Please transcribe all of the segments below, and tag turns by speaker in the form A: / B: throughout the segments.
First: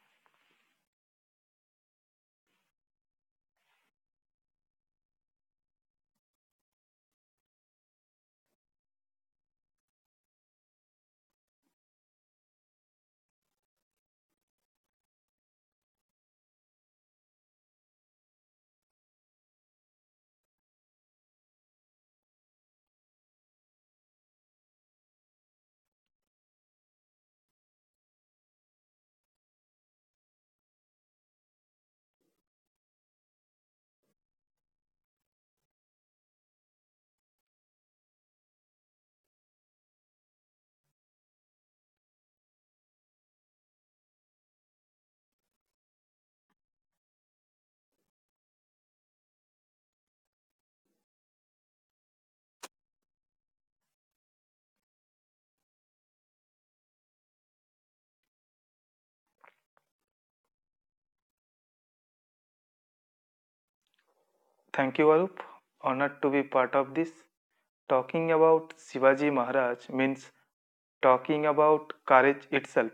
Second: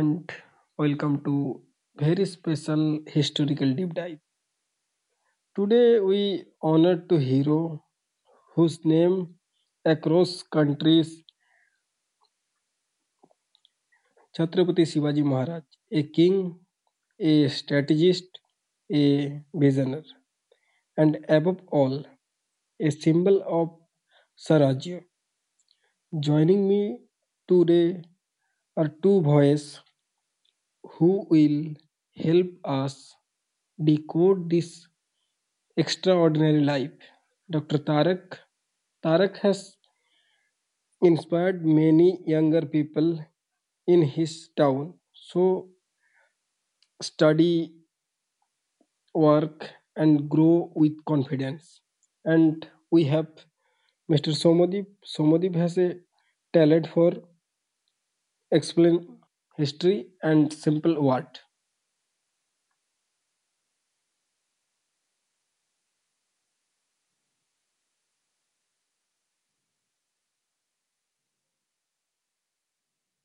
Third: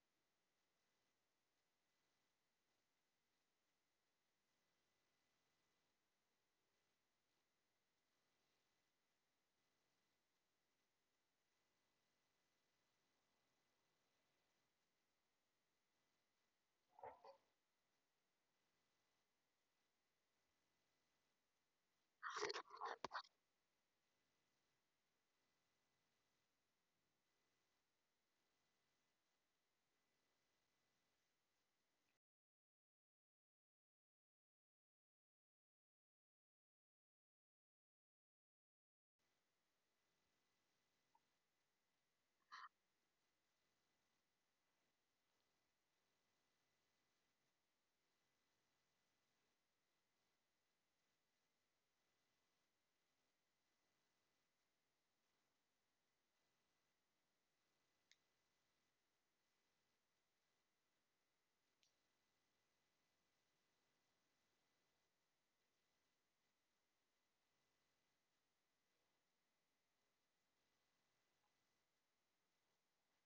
A: and welcome to very special historical deep dive. Today we honor to hero whose name across countries Chhatrapati Shivaji Maharaj, a king, a strategist, a visionary, and above all, a symbol of Sarajya. Joining me today are two boys who will help us decode this extraordinary life. Dr. Tarak has inspired many younger people in his town. So study, work, and grow with confidence. And we have Mr. Somodip. Somodip has a talent for explain history and simple word.
B: Thank you, Arup. Honored to be part of this. Talking about Shivaji Maharaj means talking about courage itself.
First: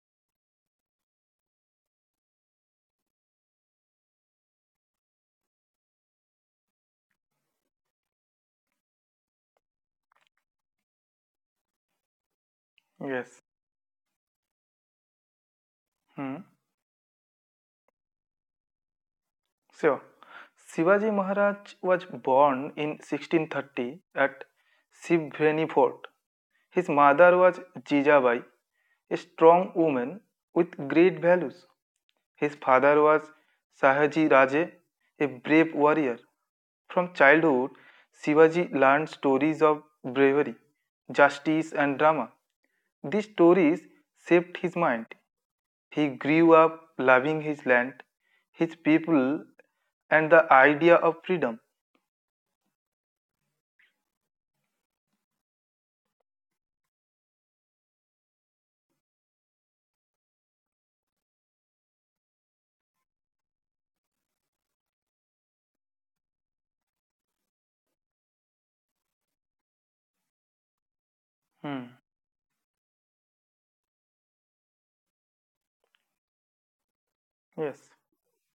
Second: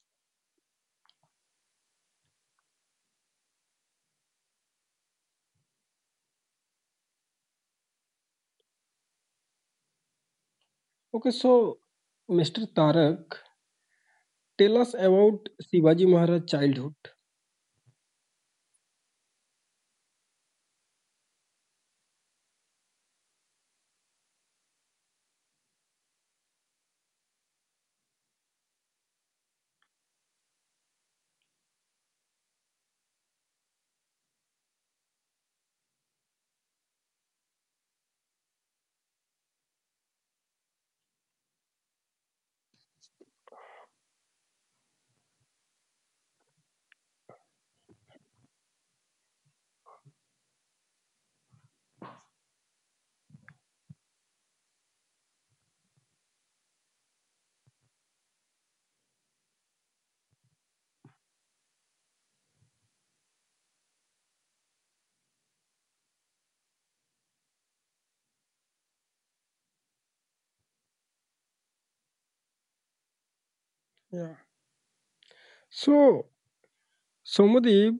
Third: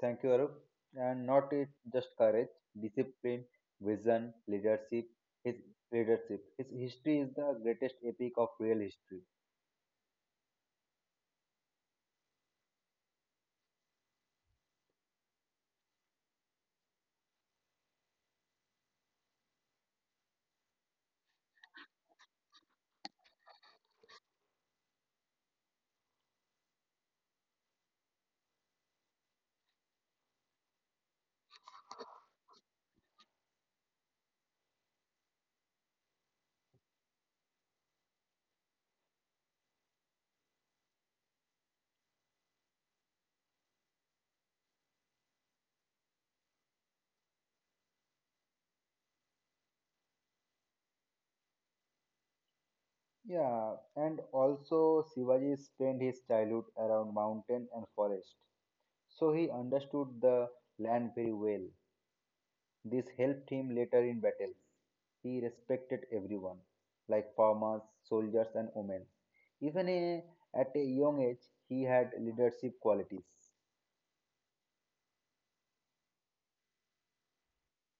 C: Thank you, Arup. And not it just courage, discipline, vision, leadership. His leadership. His history is the greatest epic of real history.
A: Okay, so Mr.
B: Yes.
A: Tarak, tell us about Shivaji
B: Hmm.
A: Maharaj childhood.
B: Sure. Shivaji Maharaj was born in 1630 at Shivveni Fort. His mother was Jijabai, a strong woman with great values. His father was Sahaji Raje, a brave warrior. From childhood, Shivaji learned stories of bravery, justice, and drama. These stories shaped his mind. He grew up loving his land, his people, and the idea of freedom.
C: Yeah, and also Shivaji spent his childhood around mountain and forest, so he understood the land very well. This helped him later in battles. He respected everyone, like farmers, soldiers, and women. Even at a young
B: Hmm.
C: age, he had leadership qualities.
A: Yeah. So,
B: Yes.
A: Somodip,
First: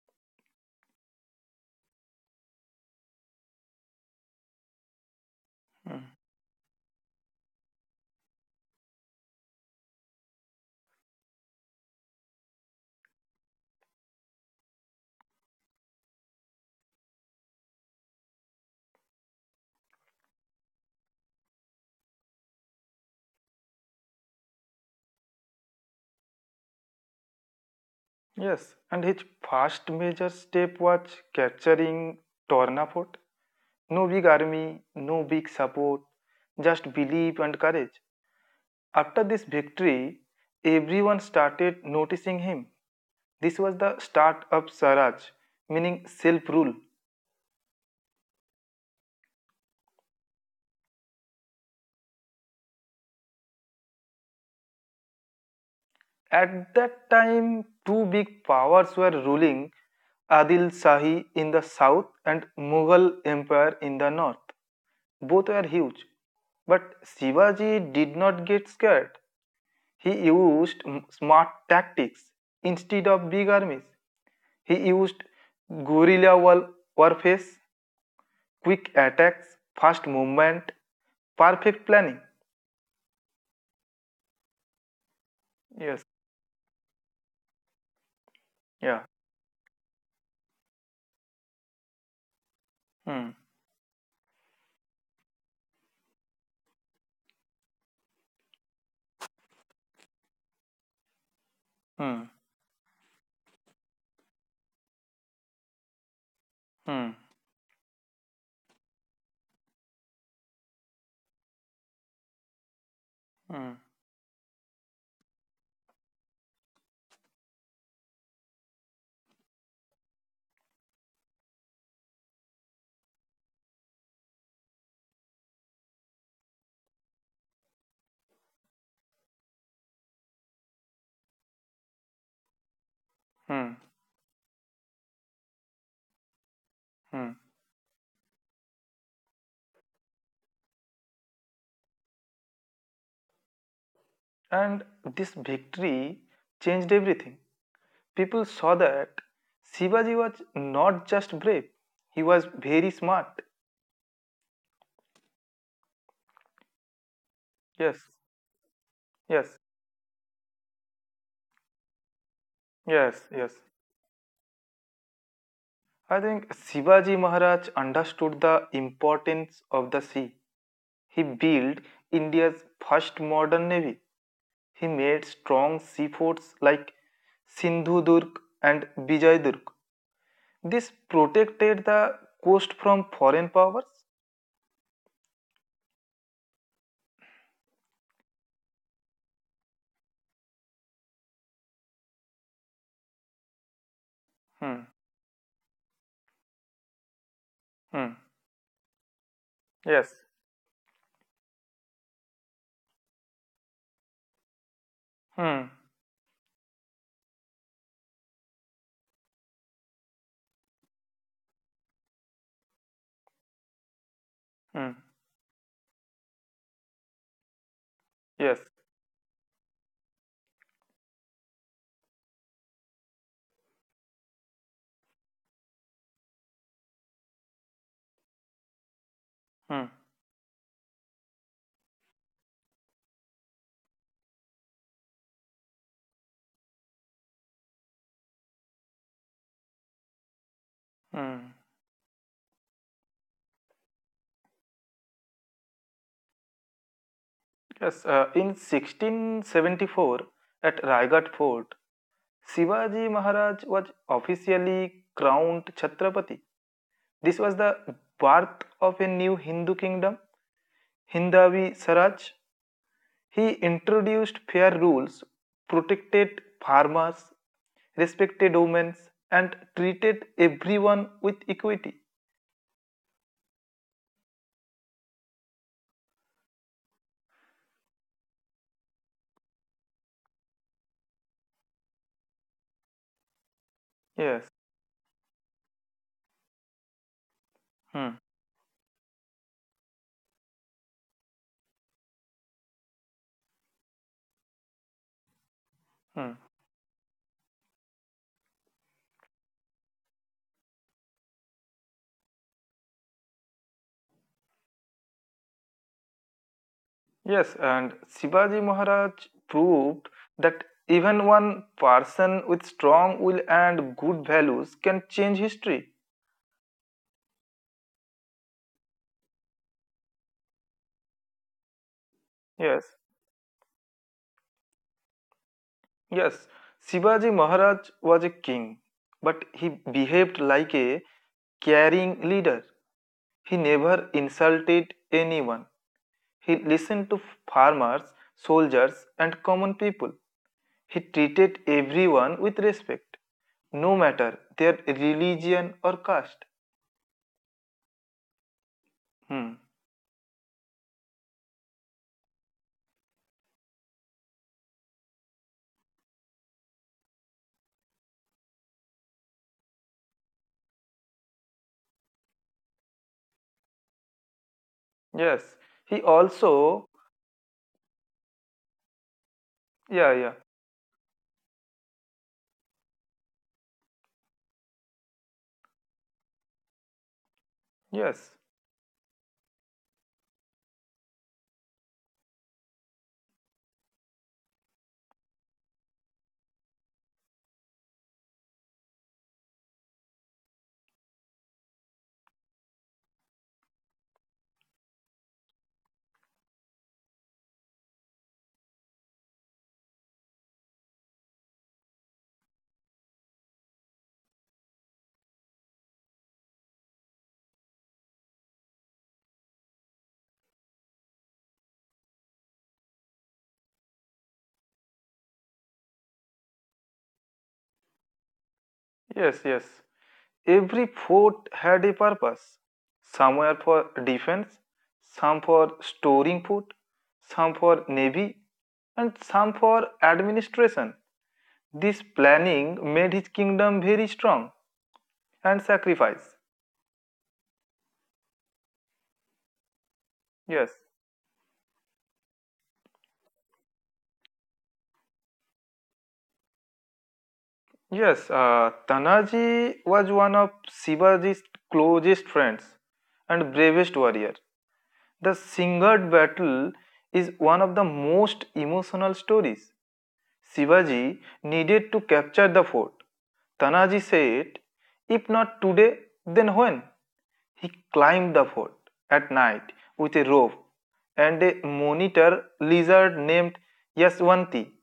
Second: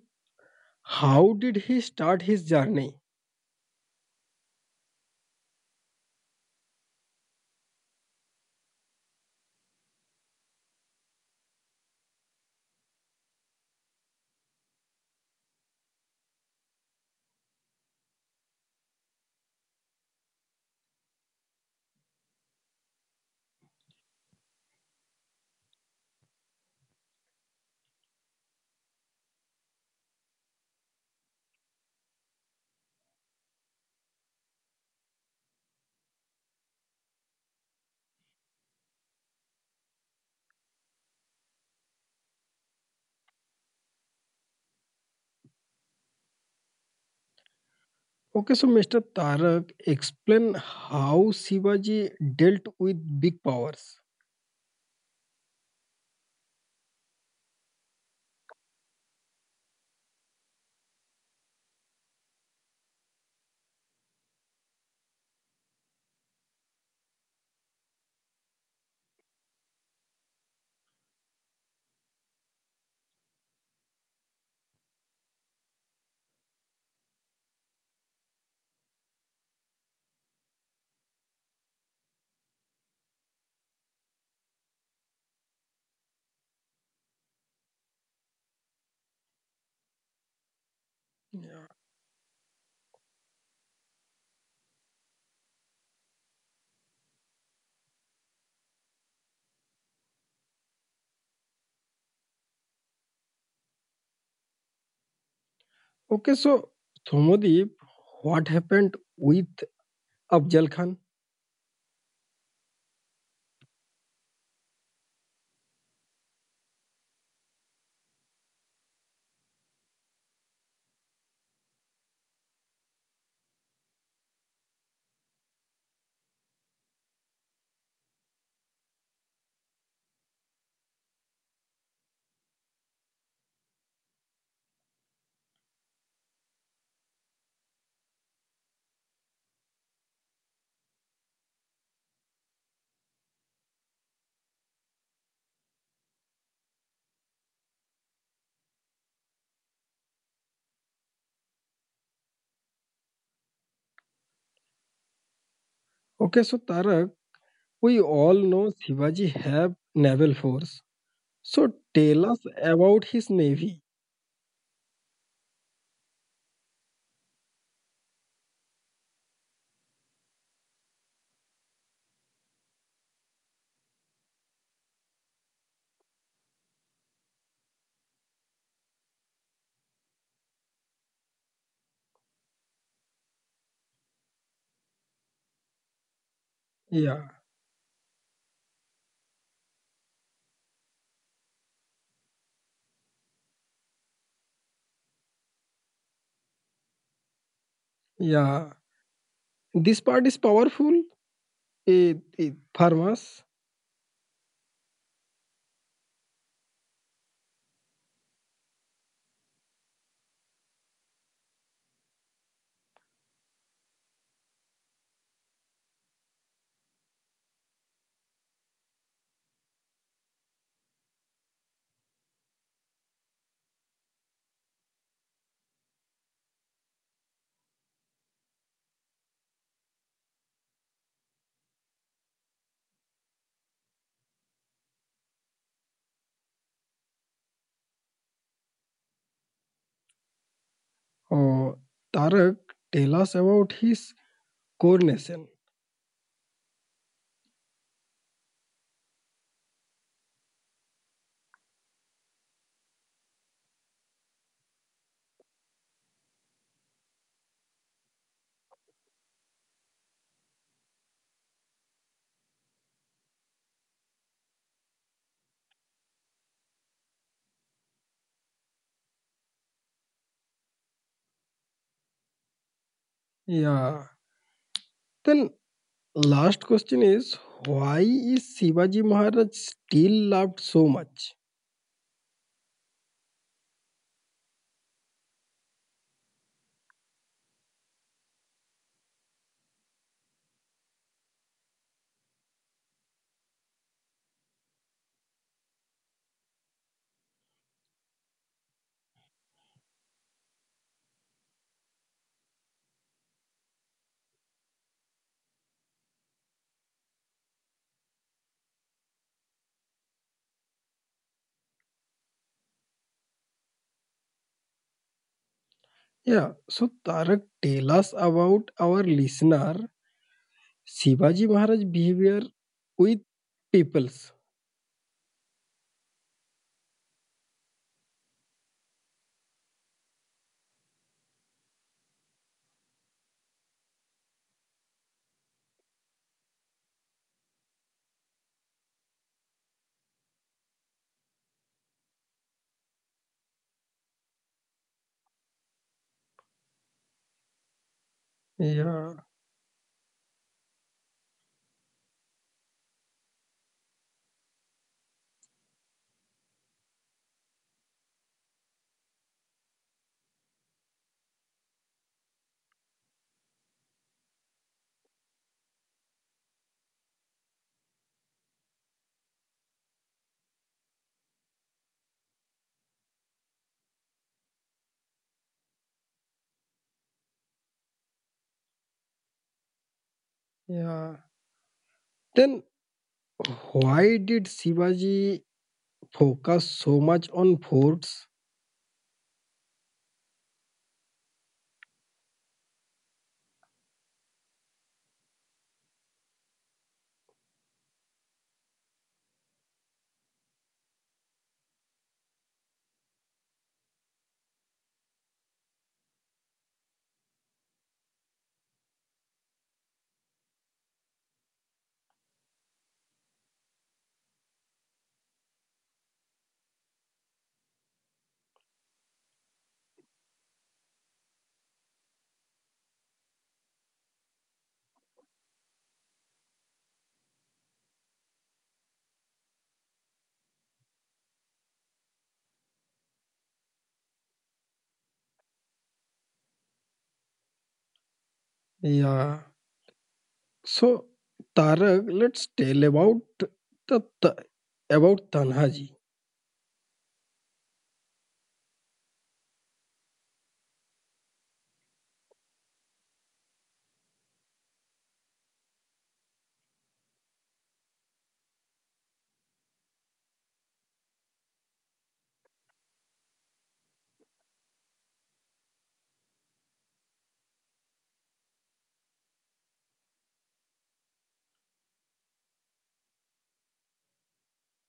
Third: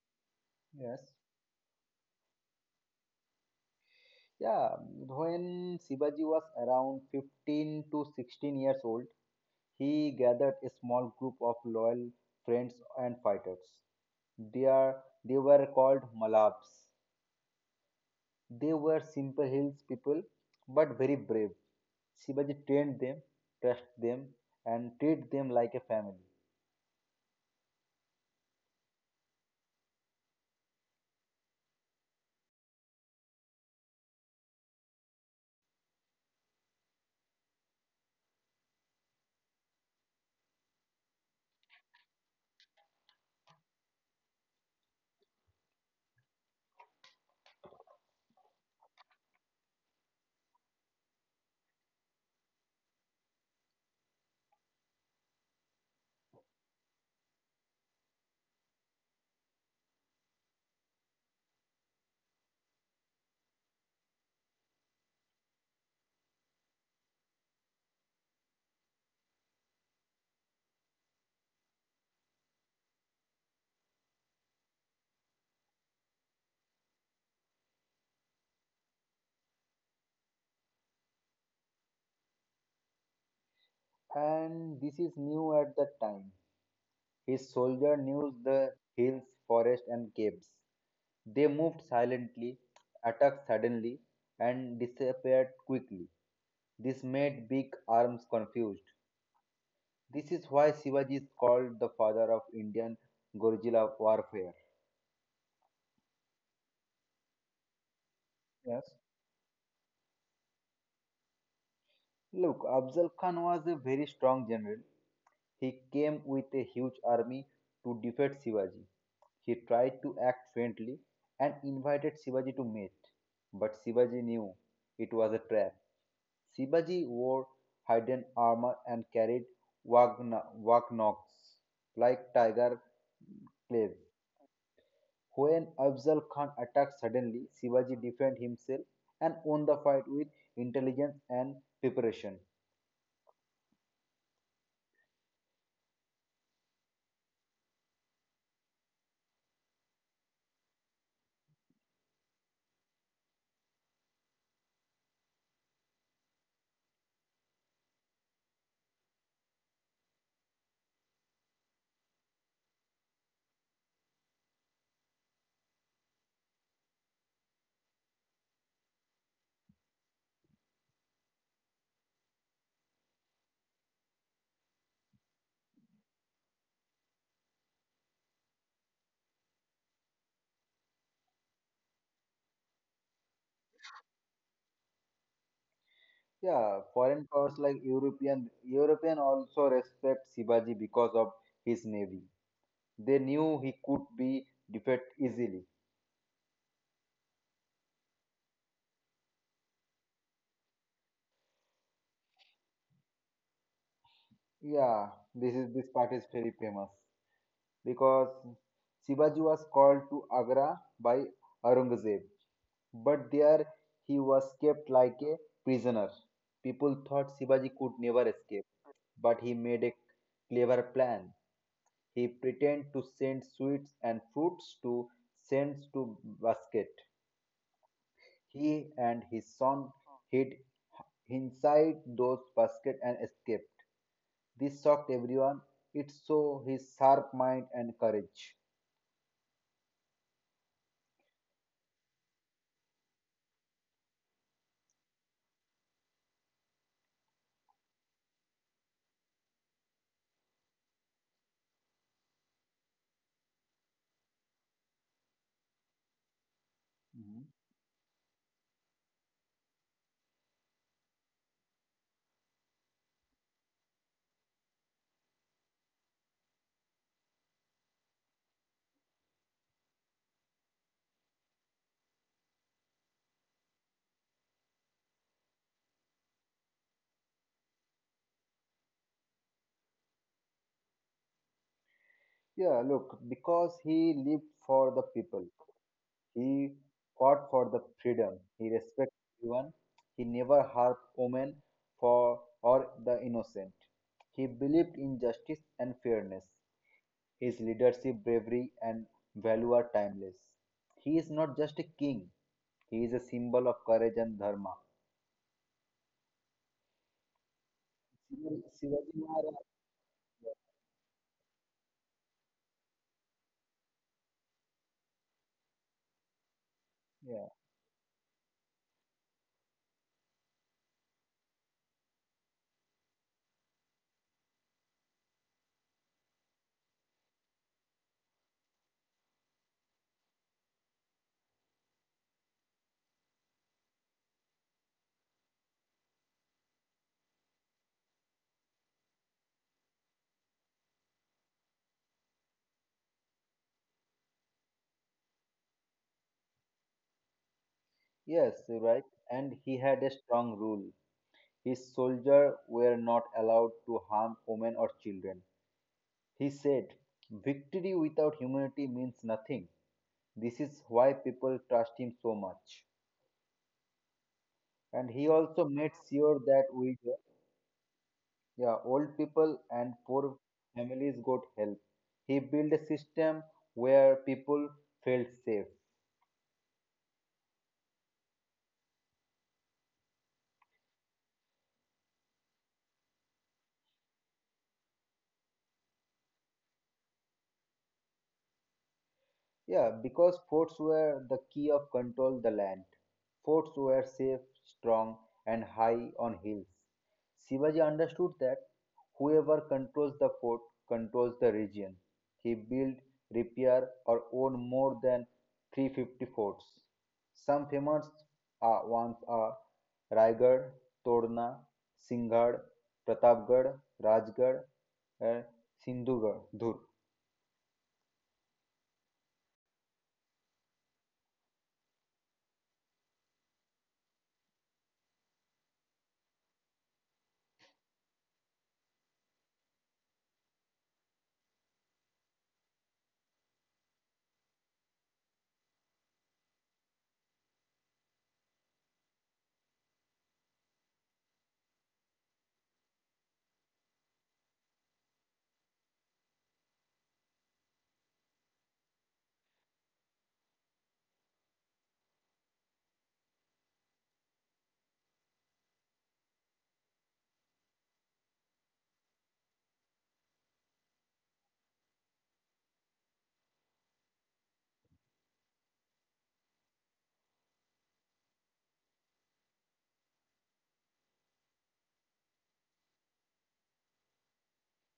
C: Yes.
A: how did he start his journey?
C: Yeah, when
B: Hmm.
C: Sivaji was around 15 to 16 years old, he gathered a small group of loyal friends and fighters. They, are, they were called Malabs. They were simple hills people but very brave. Sivaji trained them, trusted them, and treated them like a family.
B: Yes. And his first major step was capturing Torna Fort. No big army, no big support, just belief and courage. After this victory, everyone started noticing him. This was the start of Swaraj, meaning self rule.
A: Okay, so Mr. Tarak, explain how Shivaji dealt with big powers.
B: At that time, two big powers were ruling Adil Shahi in the south and Mughal Empire in the north. Both were huge. But Shivaji did not get scared. He used smart tactics instead of big armies. He used guerrilla war- warface, quick attacks, fast movement, perfect planning.
C: And this is new at
B: Yes.
C: that time. His soldiers knew the
B: Yeah.
C: hills, forests, and caves. They
A: Yeah.
C: moved silently,
B: Hmm.
C: attacked suddenly, and disappeared quickly. This made big arms confused. This is why Shivaji is called the
B: Hmm.
C: father of Indian guerrilla warfare.
A: Okay, so
B: Hmm.
A: Somadip, what
C: Yes.
A: happened with Afzal Khan?
C: Look, Afzal Khan
B: Hmm.
C: was a very strong general. He came with a huge army to defeat Shivaji. He tried to act friendly and invited Shivaji to meet, but Shivaji knew it was a trap. Shivaji wore hidden armor and carried wagnogs like tiger
B: Hmm.
C: claws. When Afzal Khan attacked
B: Hmm.
C: suddenly, Shivaji defended himself and won the fight with intelligence and preparation.
B: And this victory changed everything. People saw that Shivaji was not just brave, he was very smart.
A: Okay, so Tarak, we
B: Yes,
A: all know Shivaji
B: yes,
A: have naval force. So tell us about
B: yes,
A: his
B: yes.
A: navy.
B: I think Shivaji Maharaj understood the importance of the sea. He built India's first modern navy. He made strong seaforts like Sindhudurg and Vijayadurg. This protected the coast from foreign powers.
C: Yeah,
A: Yeah,
C: foreign powers like European also respect Shivaji because of his navy. They knew he could be defeated
B: Hmm.
C: easily.
B: Hmm.
A: yeah. This part is
B: Yes.
A: powerful. It farmers.
C: Yeah, this
B: Hmm.
C: part is very famous because Shivaji was called to Agra by Aurangzeb, but there he was kept
B: Hmm.
C: like a prisoner. People thought Shivaji could never escape,
B: Yes.
C: but he made a clever plan. He pretended to send sweets and fruits to send to basket. He and his
B: Hmm.
C: son hid inside those baskets and escaped. This shocked everyone. It showed his sharp mind and courage.
B: Hmm.
A: Oh, Tarak, tell us about his coronation.
B: Yes. In 1674, at Raigat Fort, Shivaji Maharaj was officially crowned Chhatrapati. This was
C: Mhm.
B: the birth of a new Hindu kingdom Hindavi Saraj. He introduced fair rules, protected farmers, respected women, and treated everyone with equity.
A: Yeah. Then last question is why is Shivaji Maharaj still loved so much?
C: Yeah, look, because he
B: Yes.
C: lived for the people, he fought for the
B: Hmm.
C: freedom, he respected everyone, he never harmed women for or the innocent. He believed in justice and fairness.
B: Hmm.
C: His leadership, bravery, and value are timeless. He is not just a king, he is a symbol of courage and dharma.
B: Yes, and Shivaji
C: Shivaji
B: Maharaj
C: Maharaj.
B: proved that even one person with strong will and good values can change history.
A: Yeah. So Tarak,
C: Yeah.
A: tell us about our listener Shivaji Maharaj behavior
B: Yes,
A: with peoples.
B: yes. Shivaji Maharaj was a king, but he behaved like a caring leader. He never insulted anyone. He listened to farmers, soldiers, and common people. He treated everyone with respect, no matter their religion or caste.
C: Yes, you're right.
A: Yeah.
C: And he
B: Hmm.
C: had a strong rule. His soldiers were not allowed to harm women or children. He said, "Victory without humanity means nothing." This is why people trust him so much. And he also
B: Yes.
C: made
B: He
C: sure that we,
B: also.
C: yeah, old people and
B: Yeah,
C: poor
B: yeah.
C: families got help. He built a system where people felt safe.
B: Yes.
A: Yeah. Then why did Shivaji focus so much on forts?
C: Yeah, because forts were the key of control the land. Forts were safe, strong, and high on hills. Shivaji understood that whoever controls the fort controls the region. He built, repaired, or owned more than 350 forts. Some famous ones are Raigad, Todna, Singhad, Pratapgarh, Rajgarh, and Sindhugarh. Dhur.
B: Yes. Every fort had a purpose. Some were for defense, some for storing food, some for navy, and some for administration. This planning made his kingdom very strong and sacrifice.
A: Yeah.
B: Yes.
A: So Tarak, let's tell about the about Tanhaji.
B: Yes, Tanaji was one of Shivaji's closest friends and bravest warrior. The Singed battle is one of the most emotional stories Shivaji needed to capture the fort. Tanaji said, If not today, then when? He climbed the fort at night with a rope and a monitor lizard named Yaswanti.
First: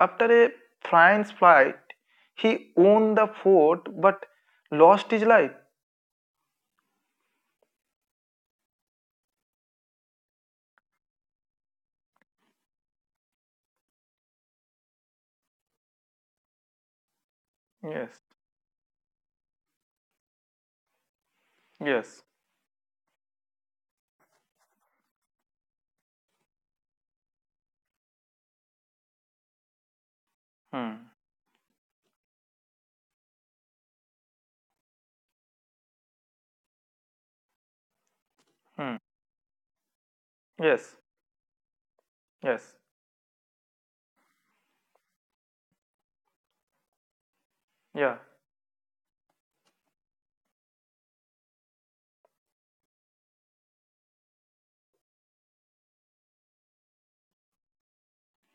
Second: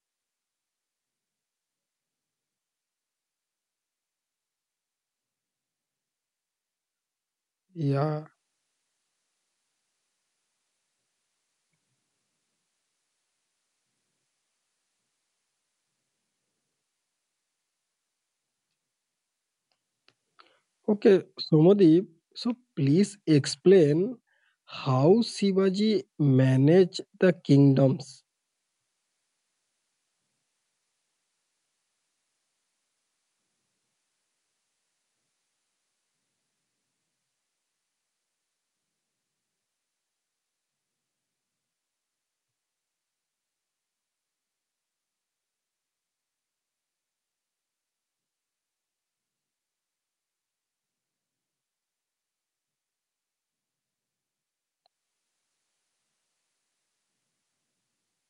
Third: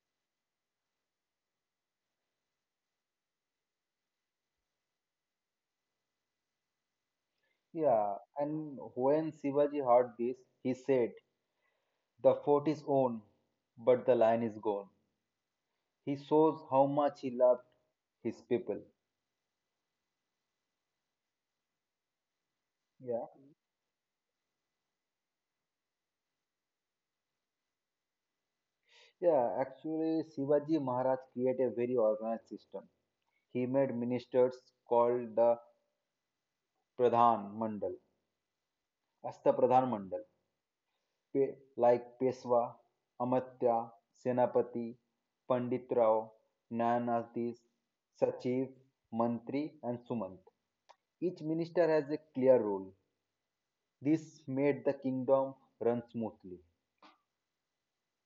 B: After a French flight, he won the fort but lost his life.
C: Yeah,
A: Yeah.
C: and when Shivaji heard this, he said, "The fort is own, but the lion is gone." He shows how much he loved
B: Yes,
C: his people.
A: Okay, Somadeep,
B: yes,
A: so please
C: Yeah,
A: explain how Shivaji managed the kingdoms.
C: yeah, actually, Shivaji
B: hmm,
C: Maharaj created a very organized system. He made ministers called the Pradhan Mandal,
B: hmm,
C: as the Pradhan Mandal.
B: yes,
C: Like
B: yes,
C: Peshwa, Amatya, Senapati, Pandit Rao, Nayanadis,
B: yeah.
C: Sachiv, Mantri, and Sumant. Each minister has a clear role. This made the kingdom run smoothly.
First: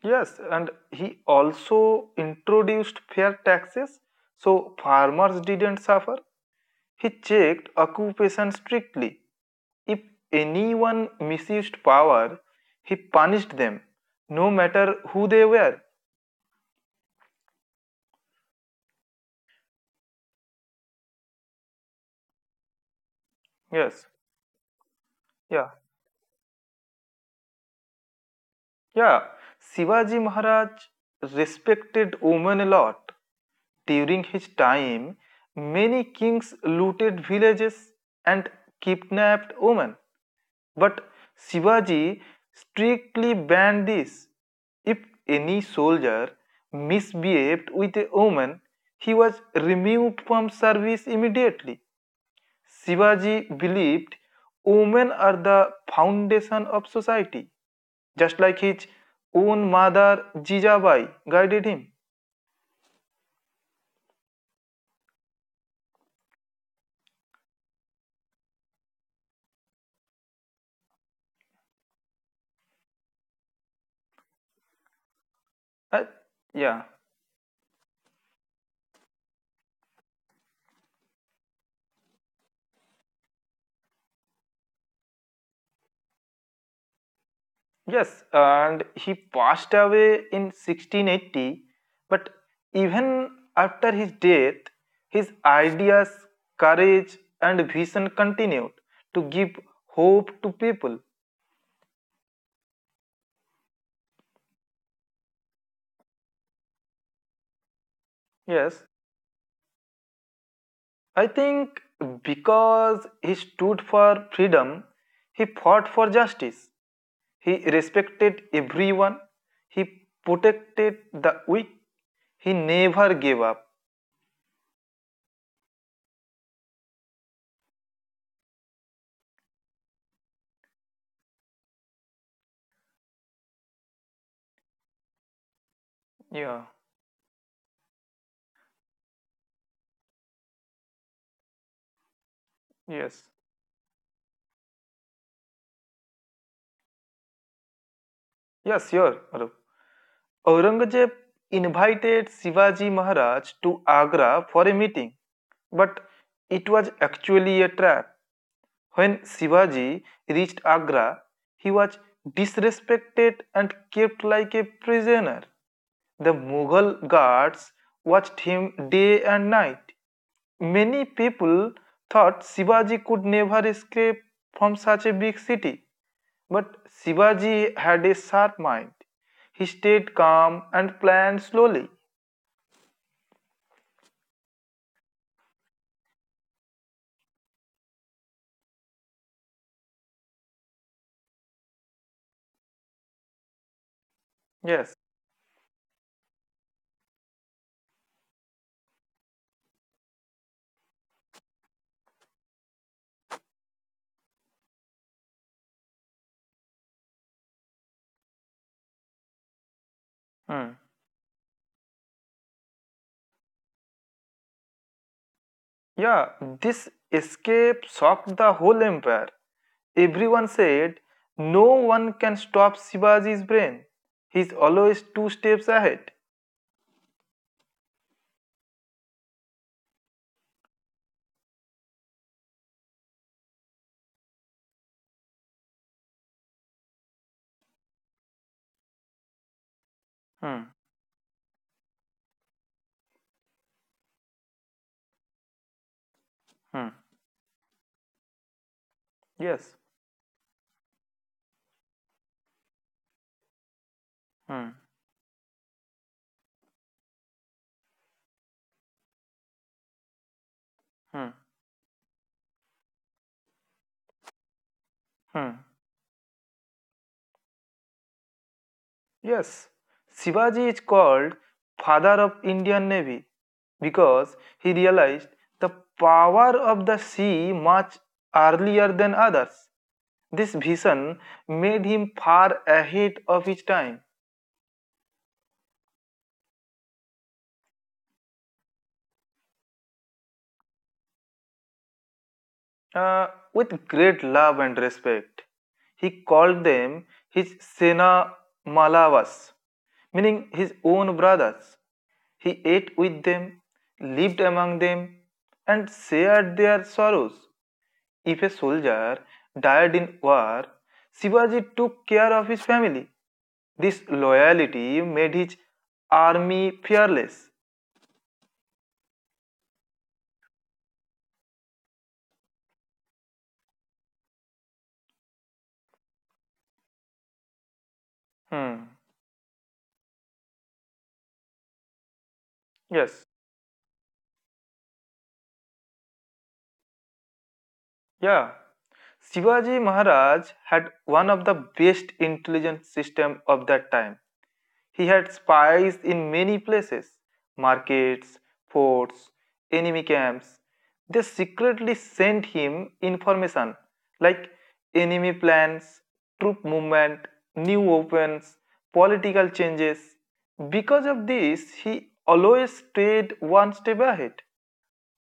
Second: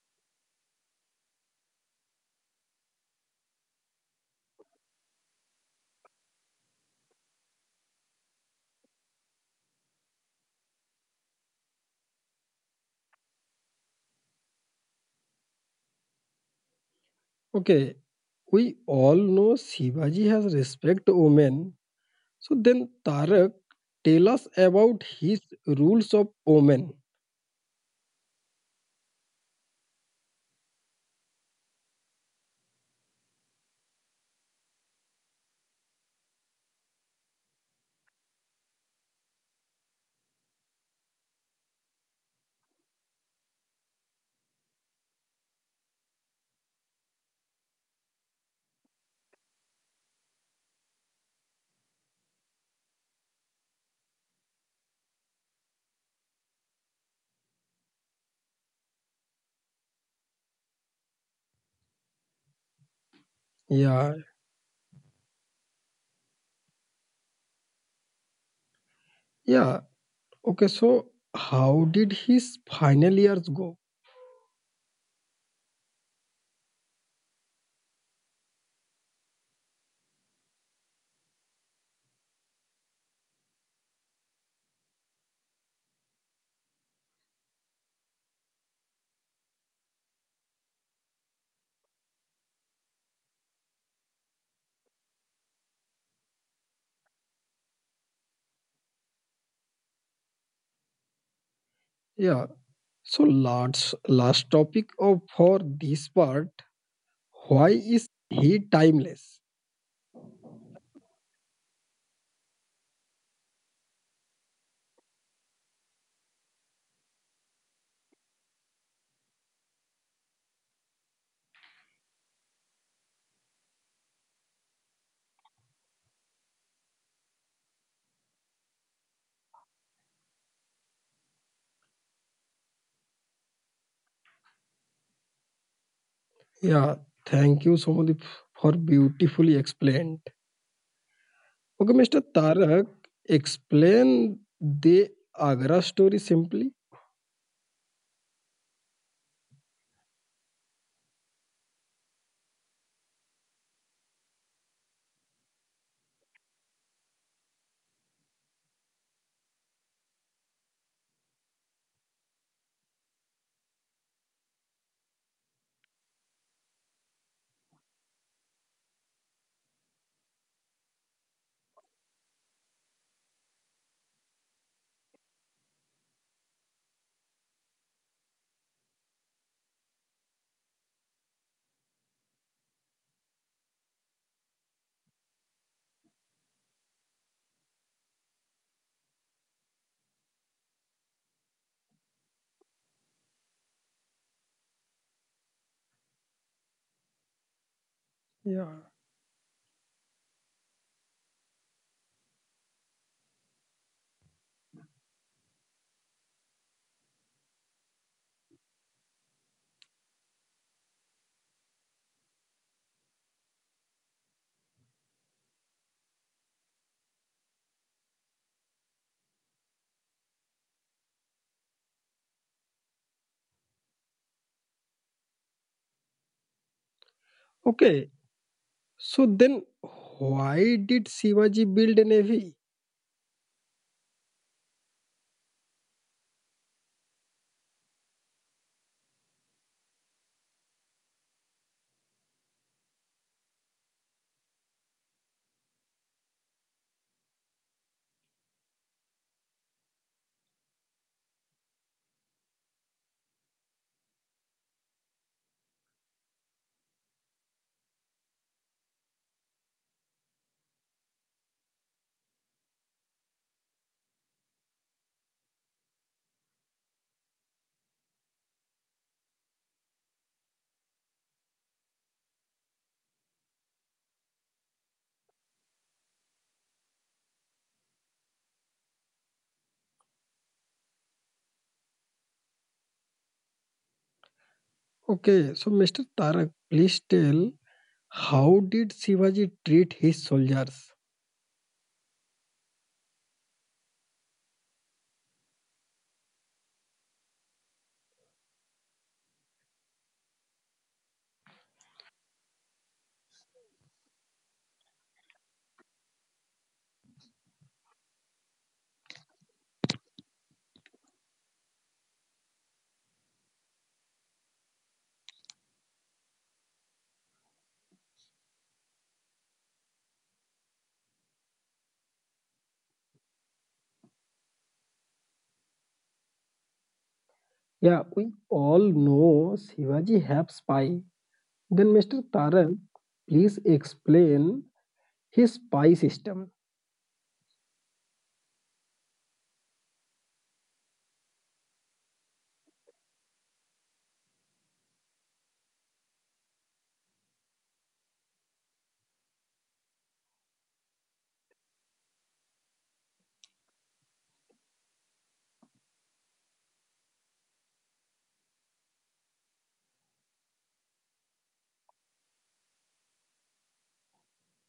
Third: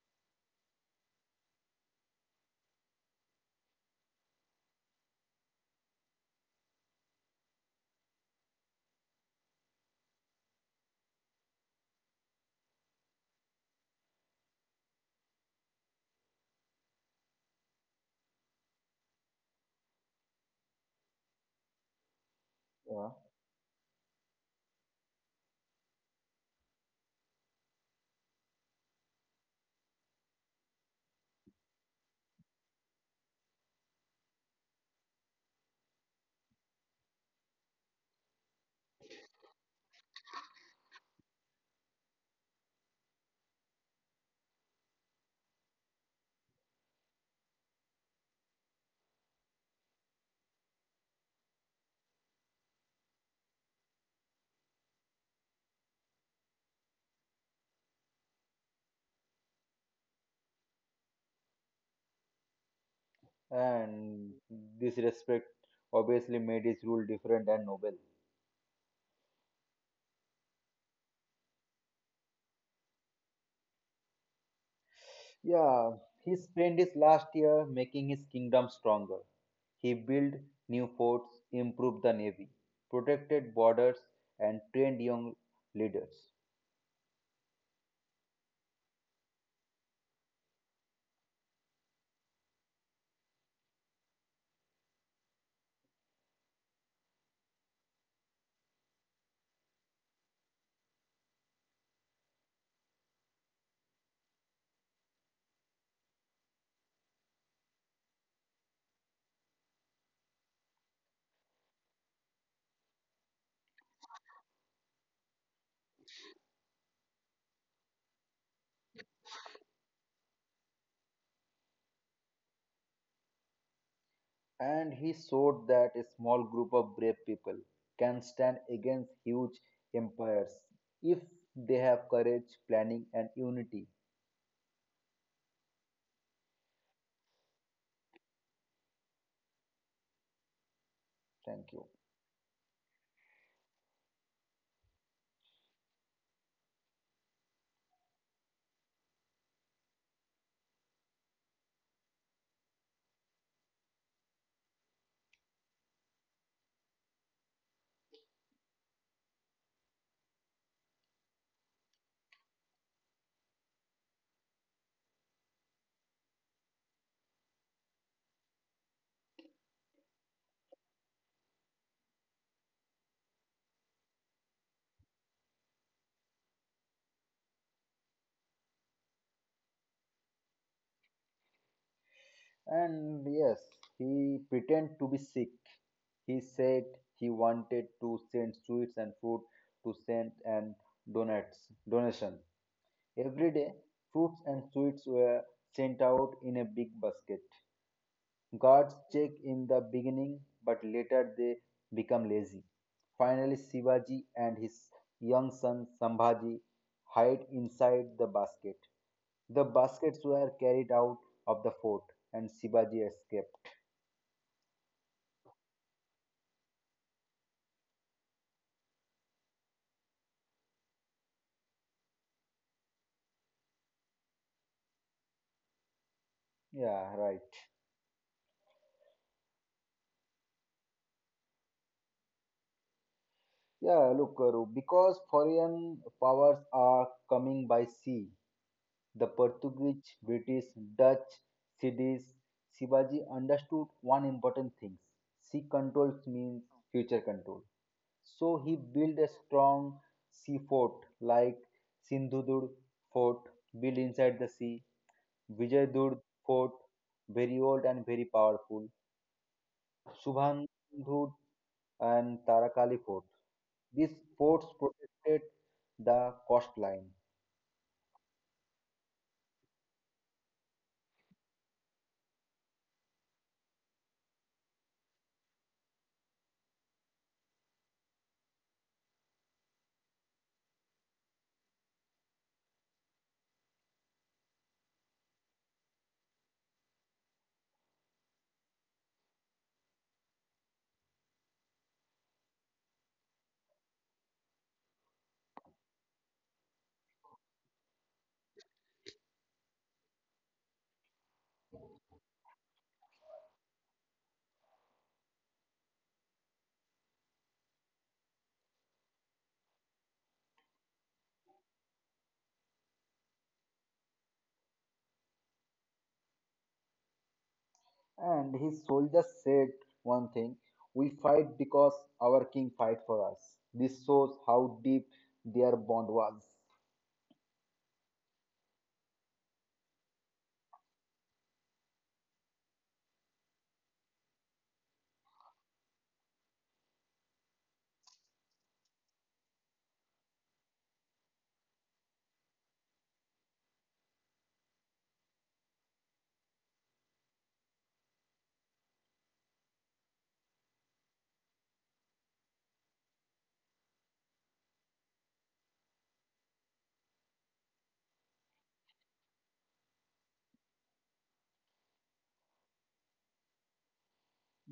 B: Yes, and he also introduced fair taxes so farmers didn't suffer. He checked occupation strictly. If anyone misused power, he punished them, no matter who they were.
A: Okay, we all know Shivaji has respect women. So then
C: Yeah.
A: Tarak,
B: Yes,
A: tell us about his
B: yeah,
A: rules of women.
B: yeah. Shivaji Maharaj respected women a lot. During his time, many kings looted villages and kidnapped women. But Shivaji strictly banned this. If any soldier misbehaved with a woman, he was removed from service immediately. Shivaji believed women are the foundation of society, just like his own mother Jijabai guided him.
A: Yeah,
C: And this respect obviously made his rule different and noble.
A: yeah. Okay, so how did his final years go?
B: Uh,
C: Yeah, he
B: yeah.
C: spent his last year making his kingdom stronger. He built new forts, improved the navy, protected borders, and trained young leaders.
B: Yes, and he passed away in 1680, but even after his death, his ideas, courage, and vision continued to give hope to people.
A: Yeah. So last topic of for this part, why is
B: Yes,
A: he timeless?
B: I think because he stood for freedom, he fought for justice, he respected everyone, he protected the weak, he never gave up.
C: And he showed that a small group of brave people can stand against huge empires if they have courage, planning, and unity.
B: Yeah,
A: Yeah, thank you, Somadip, for beautifully explained.
C: Thank you.
A: Okay, Mr.
B: yes,
A: Tarak, explain the Agra story simply.
B: yes, sure. Arup. Aurangzeb invited Shivaji Maharaj to Agra for a meeting, but it was actually a trap. When Shivaji reached Agra, he was disrespected and kept like a prisoner. The Mughal guards watched him day and night. Many people thought Shivaji could never escape from such a big city. But Shivaji had a sharp mind. He stayed calm and planned slowly.
C: And yes, he pretended to be sick. He said he wanted to send sweets and food to Saint and donates donation. Every day,
B: Yes.
C: fruits and sweets were sent out in a big basket.
A: Yeah.
C: Guards check in the beginning, but later they become lazy. Finally, Shivaji and his young son Sambhaji hide inside the basket. The
B: Hmm.
C: baskets were carried out of the fort, and Shivaji escaped.
B: Yeah, this escape shocked the whole empire. Everyone said, No one can stop Shivaji's brain. He's always two steps ahead.
C: Yeah, right.
A: Okay, so then why did Shivaji build a navy?
C: Yeah, look, Karu, because foreign powers are coming by sea, the
B: Hmm.
C: Portuguese, British, Dutch cities, Shivaji understood one important thing. Sea control
B: Hmm.
C: means future control. So he
B: Yes.
C: built a strong sea fort like Sindhudur fort built
B: Hmm.
C: inside the sea, Vijaydur fort very old and very powerful,
B: Hmm.
C: Subhandhud and Tarakali fort. These forts
B: Hmm.
C: protected the coastline.
B: Yes, Shivaji is called father of Indian Navy because he realized the power of the sea much earlier than others. This vision made him far ahead of his time.
A: Okay, so Mr. Tarak, please tell how did Shivaji treat his soldiers?
B: Uh, with great love and respect, he called them his Sena Malavas, meaning his own brothers. He ate with them, lived among them, and shared their sorrows. If a soldier died in war, Shivaji took care of his family. This loyalty made his army fearless.
C: And his soldiers said one thing: "We fight because our king fight for us." This shows how deep their bond was.
A: Yeah,
B: Hmm.
A: we all know Shivaji have spy. Then Mr.
B: Yes.
A: Tarak, please explain his spy system.
B: Yeah. Shivaji Maharaj had one of the best intelligence system of that time. He had spies in many places markets, forts, enemy camps. They secretly sent him information like enemy plans, troop movement, new weapons, political changes. Because of this, he always stayed one step ahead.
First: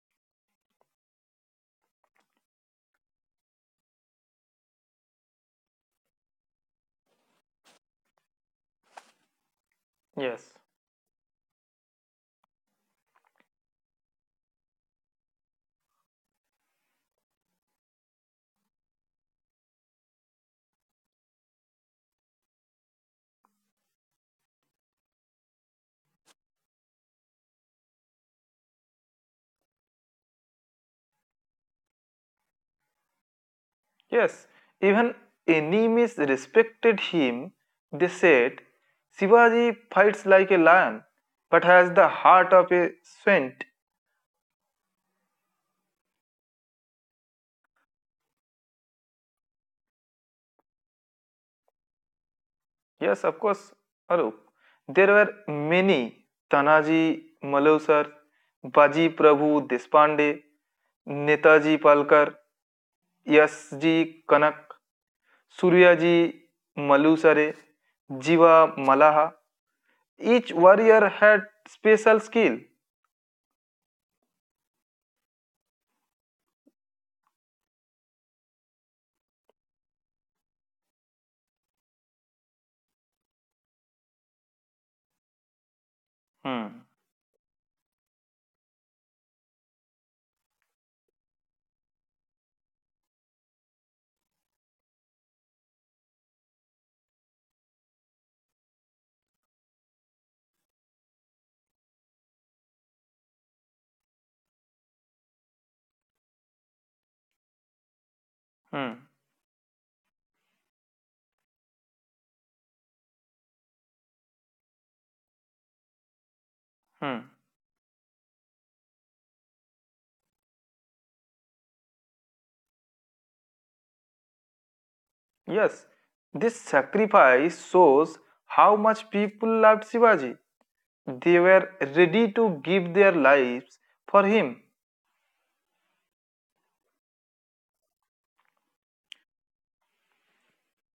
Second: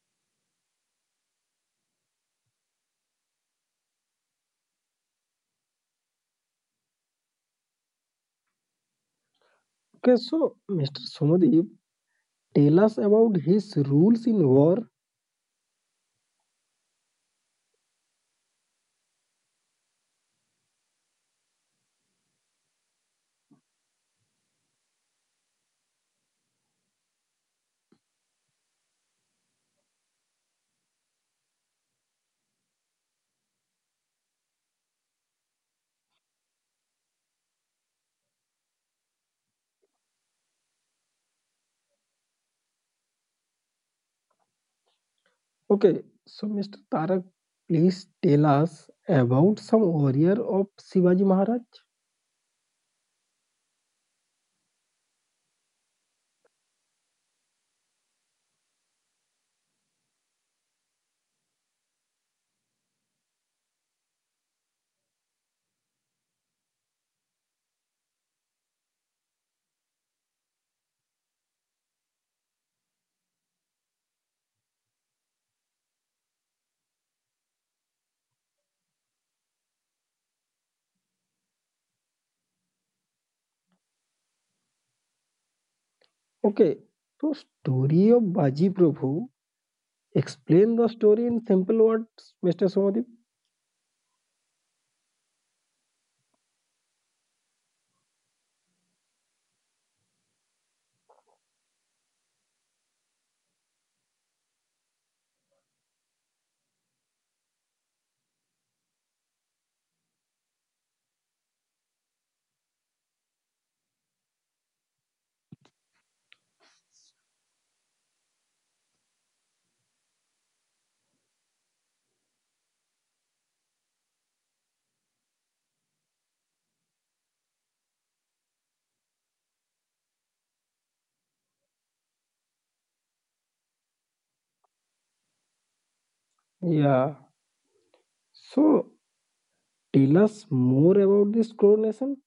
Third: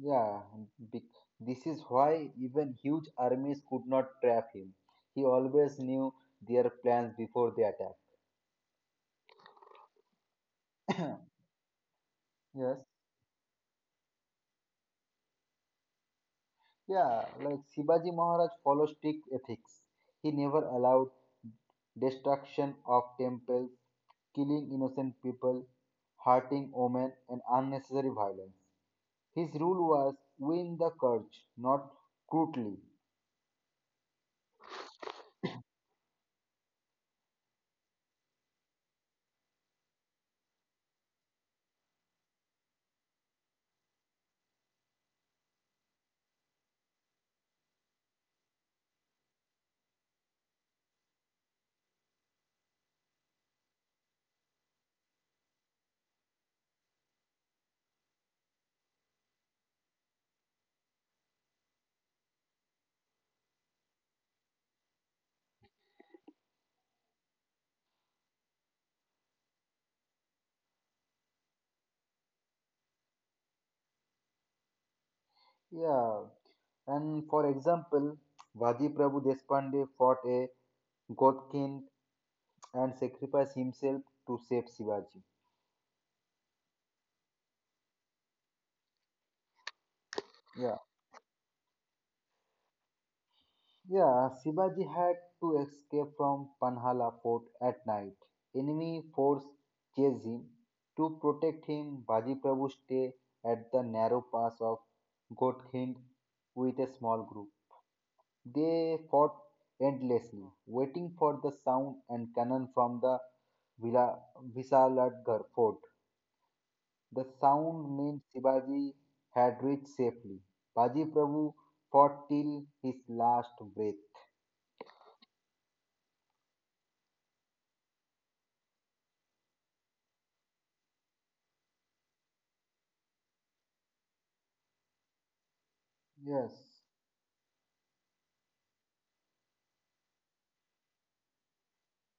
C: Yeah, be- this is why even huge armies could not trap him. He always knew their plans before they attack.
A: Okay, so
B: Yes.
A: Mr. Somadeep, tell
C: Yes.
A: us about his rules in war.
C: Yeah, like Sibaji Maharaj follows strict ethics. He never allowed destruction of temples, killing innocent people, hurting women, and unnecessary violence. His rule was win the courage, not crudely.
B: Yes, even enemies respected him. They said, Shivaji fights like a lion but has the heart of a saint.
A: Okay, so Mr. Tarak, please tell us about some warrior of Shivaji Maharaj.
B: Yes, of course, Arup. There were many Tanaji, Malousar, Baji Prabhu Deshpande, Netaji Palkar, Yasji Kanak, Suryaji Malusare, Jiva Malaha. Each warrior had special skill.
C: Yeah, and for example, Vaji Prabhu Deshpande fought a Godkin and sacrificed himself to save Shivaji.
A: Okay, so
B: Hmm,
A: story of Baji Prabhu. Explain
C: Yeah,
A: the story in simple words, Mr. Somadeep.
C: yeah, Shivaji had to escape from Panhala fort at night. Enemy force chased him. To protect him, Vaji Prabhu stayed at the narrow pass of Godkind with a small group. They fought
B: hmm.
C: endlessly, waiting for the sound and cannon from the Vila- Visaladgar fort. The sound
B: Hmm.
C: meant Shivaji had reached safely. Baji Prabhu fought till his last breath.
B: Yes, this sacrifice shows how much people loved Shivaji. They were ready to give their lives for him.
C: Yes,
A: Yeah. So tell us more about this coronation.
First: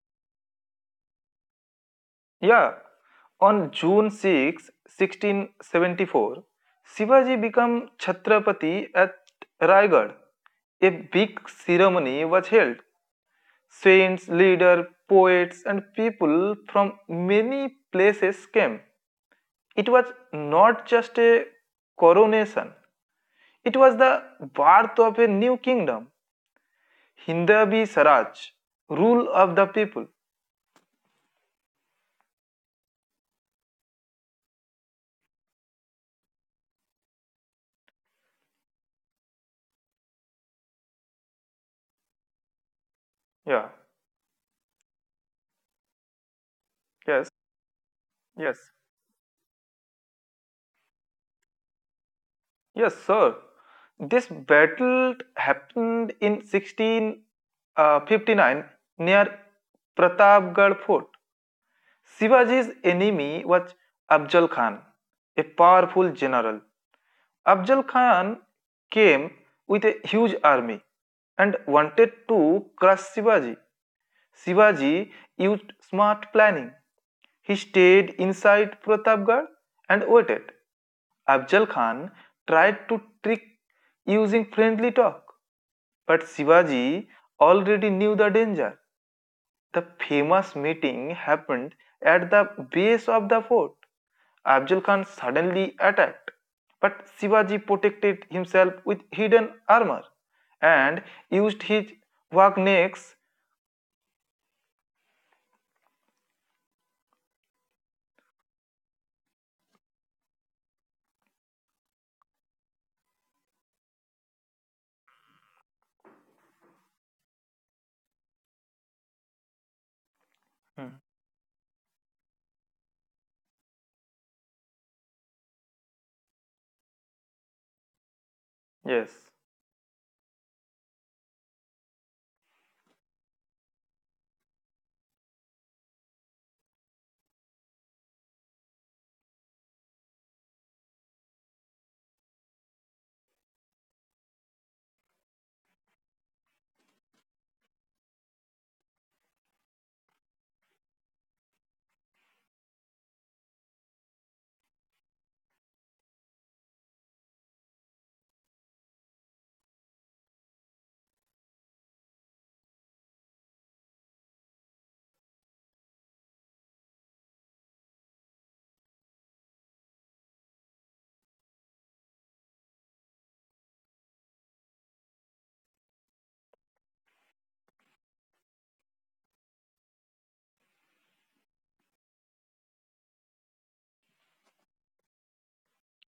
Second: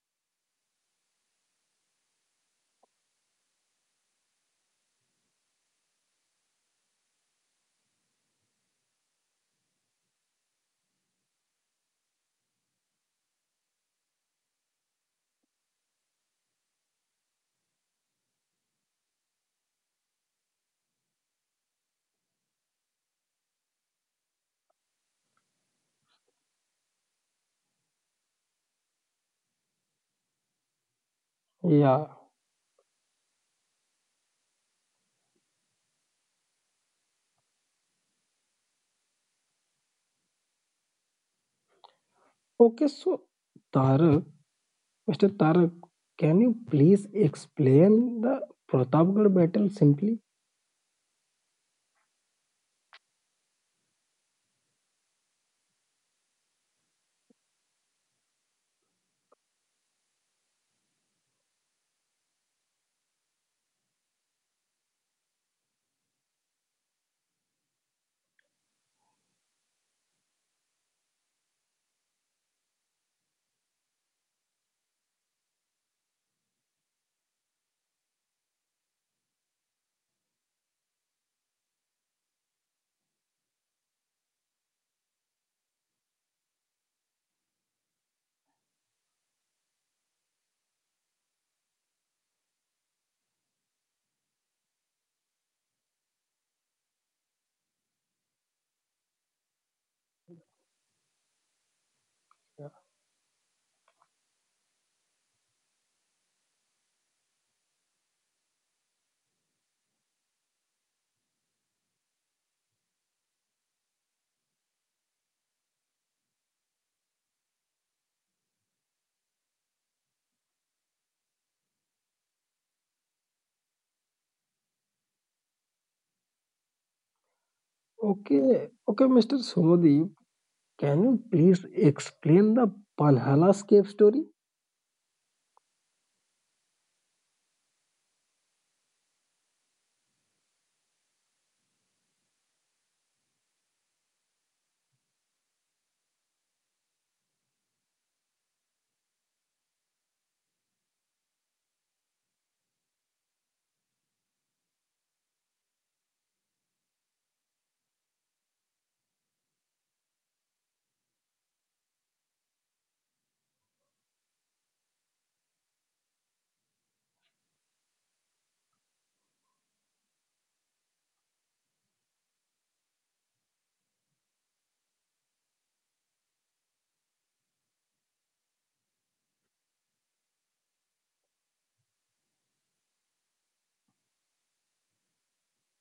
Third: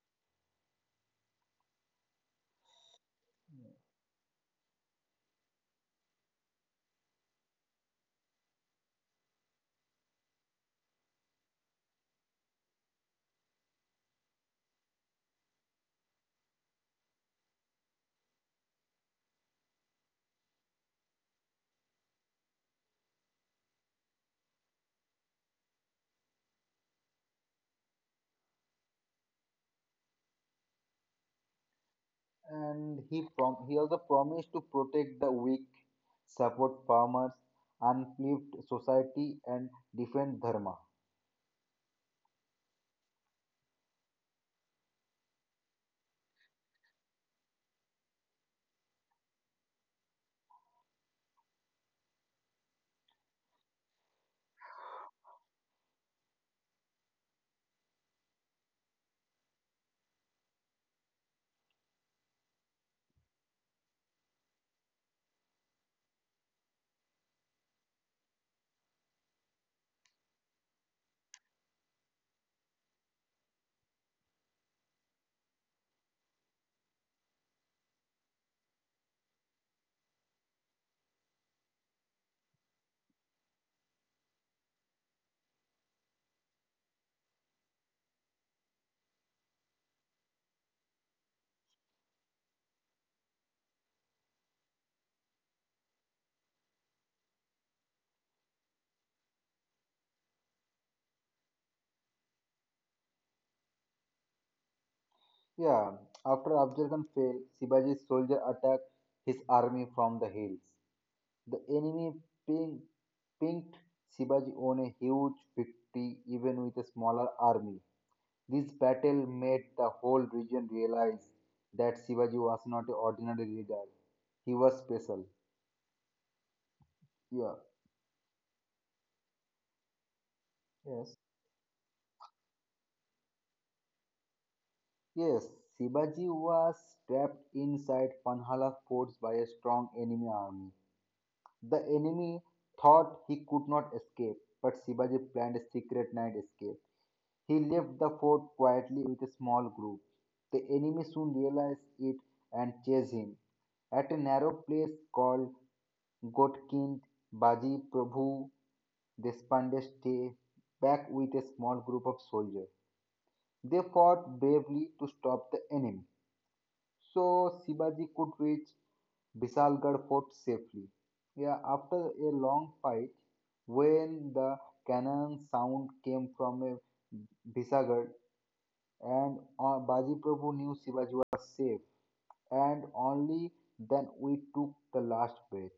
B: Yeah, on June 6, 1674, Shivaji became Chhatrapati at Raigad. A big ceremony was held. Saints, leaders, poets, and people from many places came. It was not just a coronation, it was the birth of a new kingdom, Hindabi Saraj, rule of the people.
A: Yeah.
C: and he also promised to protect the weak, support farmers, uplift society, and defend dharma.
A: Okay, so
B: Yeah,
A: Tarak, Mr. Tarak, can you please
B: yes,
A: explain the
B: yes,
A: Pratapgarh battle simply?
B: yes, sir. This battle happened in 1659 near Pratapgarh Fort. Shivaji's enemy was Abjal Khan, a powerful general. Abjal Khan came with a huge army and wanted to crush Shivaji. Shivaji used smart planning. He stayed inside Pratapgarh and waited. Abjal Khan tried to trick using friendly talk, but Shivaji already knew the danger. The famous meeting happened at the base of the fort. Abjal Khan suddenly attacked, but Shivaji protected himself with hidden armor and used his wagnecks.
C: Yeah, after Afzal Khan fell, Shivaji's soldier attacked his army from the hills. The enemy pin- pinned Shivaji on a huge victory even with a smaller army. This battle made the whole region realize that Shivaji was not an ordinary leader. He was special. Yeah.
A: Okay,
B: Yes.
A: okay, Mr. Somadeep, can you
C: Yes.
A: please explain the Panhala cave story?
C: Yes, Shivaji was trapped inside Panhala forts by a strong enemy army. The enemy thought he could not escape, but Shivaji planned a secret night escape. He left the fort quietly with a small group. The enemy soon realized it and chased him. At a narrow place called Gotkind, Baji Prabhu Despande stayed back with a small group of soldiers. They fought bravely to stop the enemy, so Shivaji could reach Bisalgarh fort safely. Yeah, after a long fight, when the cannon sound came from a Bisagar, and Baji Prabhu knew Shivaji was safe, and only then we took the last breath.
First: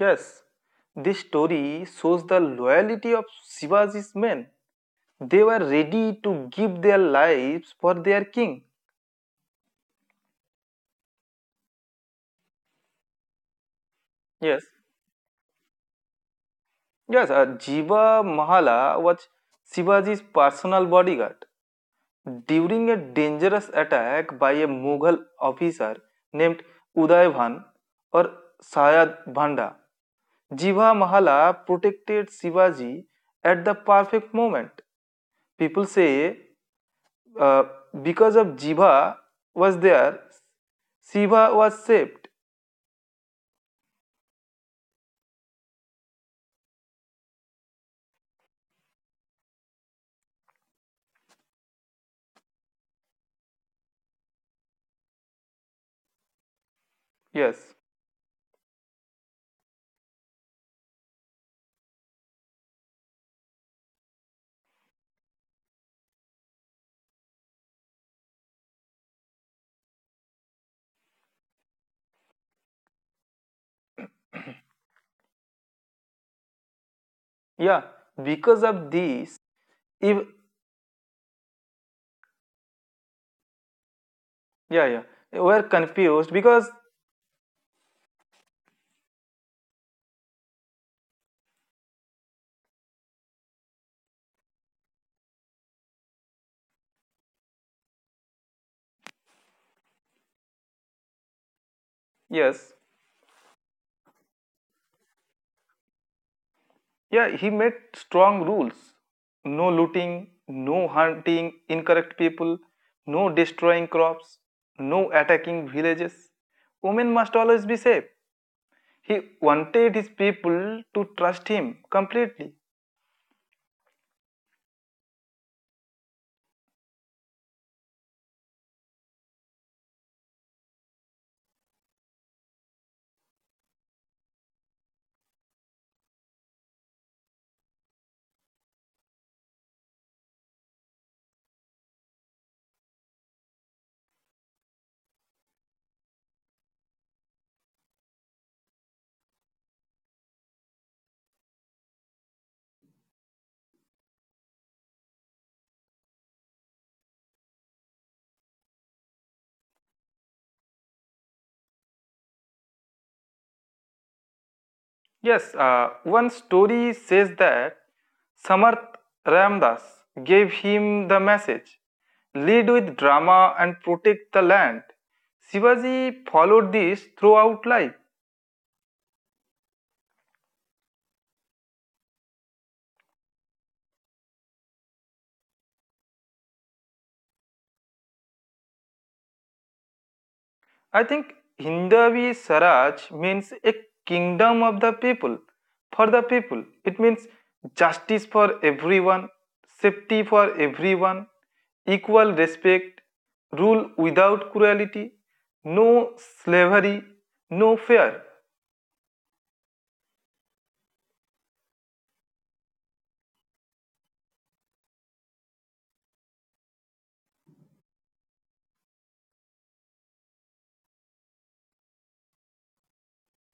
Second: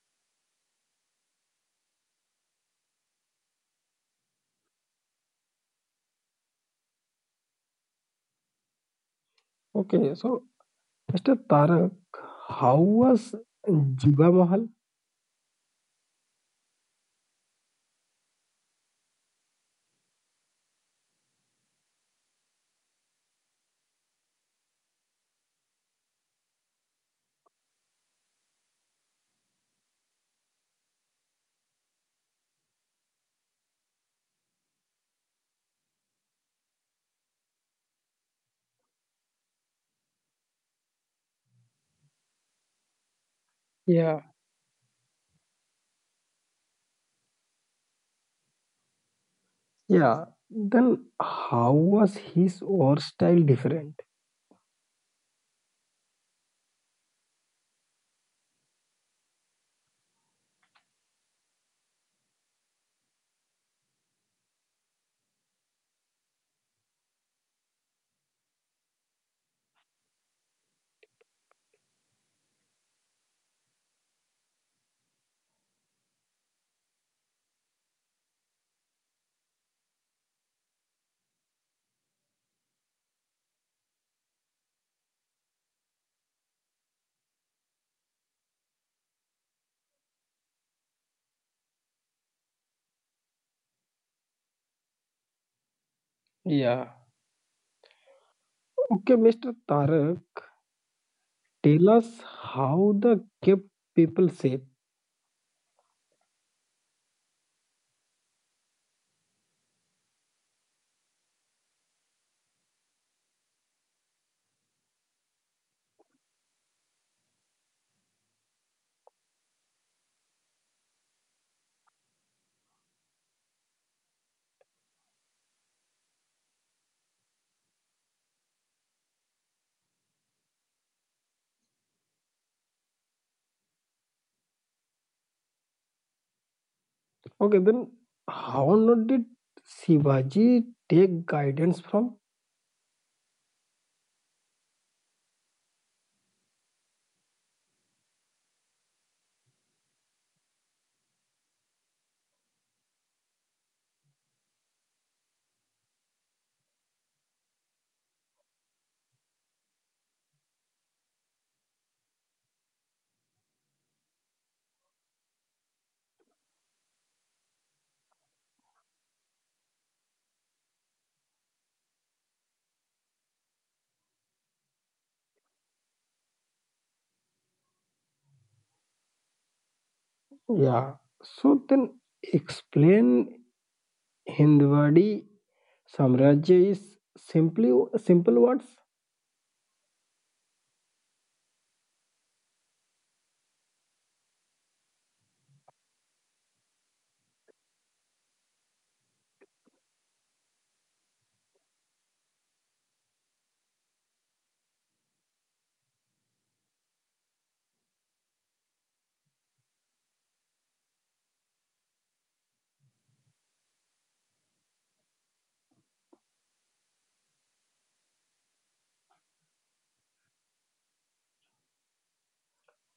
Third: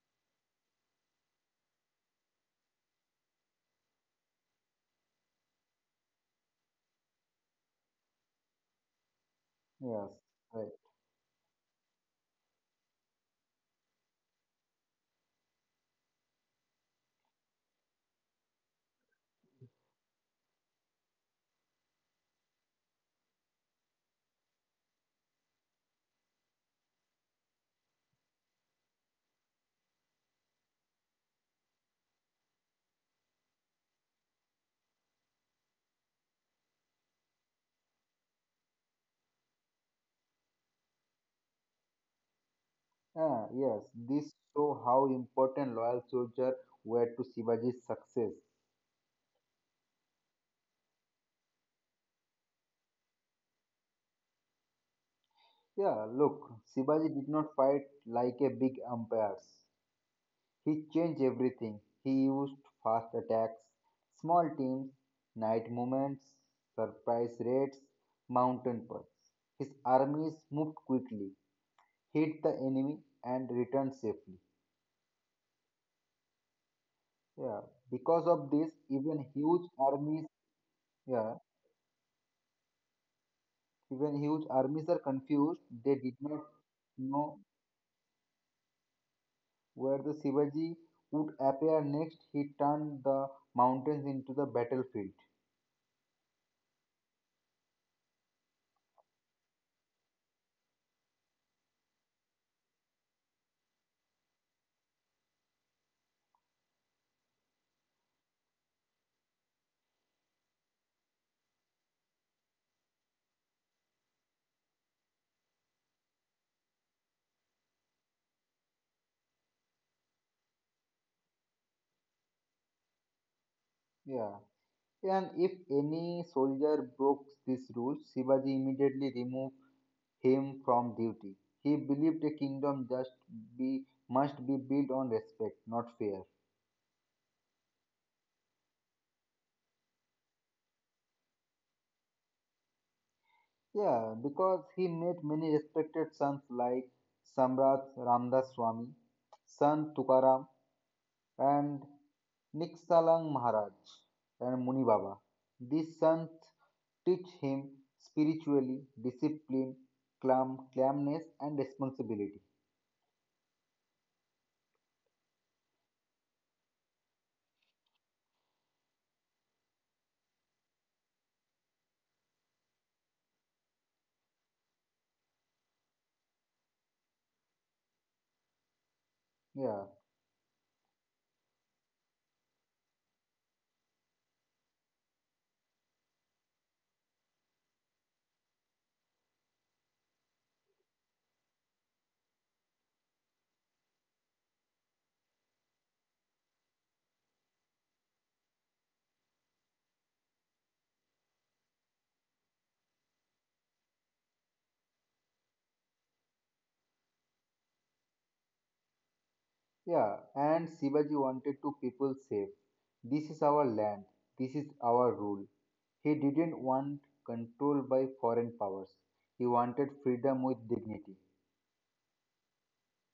B: Yes, this story shows the loyalty of Shivaji's men. They were ready to give their lives for their king.
C: Yes,
A: Okay, so
C: right.
A: Mr. Tarak, how was Jiva
B: Yes,
A: Mahal?
B: yes, Jiva Mahala was Shivaji's personal bodyguard. During a dangerous attack by a Mughal officer named Uday Bhan or Sayad Bhanda, Jiva Mahala protected Shivaji at the perfect moment. People say uh, because of Jiva was there, Shiva was saved.
C: Ah, yes, this
A: Yeah,
C: show how important loyal soldiers were to Shivaji's success.
A: yeah, then how was his war style different?
C: Yeah, look, Shivaji did not
B: Yes.
C: fight like a big umpire. He changed everything. He used fast attacks, small teams, night movements, surprise raids, mountain paths. His armies moved quickly, hit the enemy and return safely. Yeah. Because of
B: Yeah.
C: this, even
B: Because of
C: huge
B: these,
C: armies,
B: if
C: yeah, even huge armies are confused.
B: yeah,
C: They did
B: they
C: not
B: were confused
C: know
B: because
C: where the Shivaji would appear next. He turned the mountains into the battlefield.
A: Yeah. Okay, Mr. Tarak, tell us how the
B: yes,
A: kept people safe.
B: yeah, he made strong rules: no looting, no hunting incorrect people, no destroying crops, no attacking villages. Women must always be safe. He wanted his people to trust him completely.
C: Yeah. And if any soldier broke this rule, Shivaji immediately removed him from duty. He believed a kingdom just be must be built on respect, not fear.
A: Okay, then how not did Shivaji take guidance from?
C: Yeah, because he made many respected sons like Samrat Ramdas Swami, Sant Tukaram, and Niksalang Maharaj and Muni Baba. These sons teach him spiritually discipline, calmness, and responsibility.
B: Yes, one story says that Samarth Ramdas gave him the message lead with drama and protect the land. Shivaji followed this throughout life.
C: Yeah.
A: Yeah, so then explain हिंदवाड़ी साम्राज्य is simply simple words.
B: I think Hindavi Saraj means a kingdom of the people, for the people. It means justice for everyone, safety for everyone, equal respect, rule without cruelty, no slavery, no fear.
C: Yeah, and Shivaji wanted to people safe. This is our land, this is our rule. He didn't want control by foreign powers. He wanted freedom with dignity.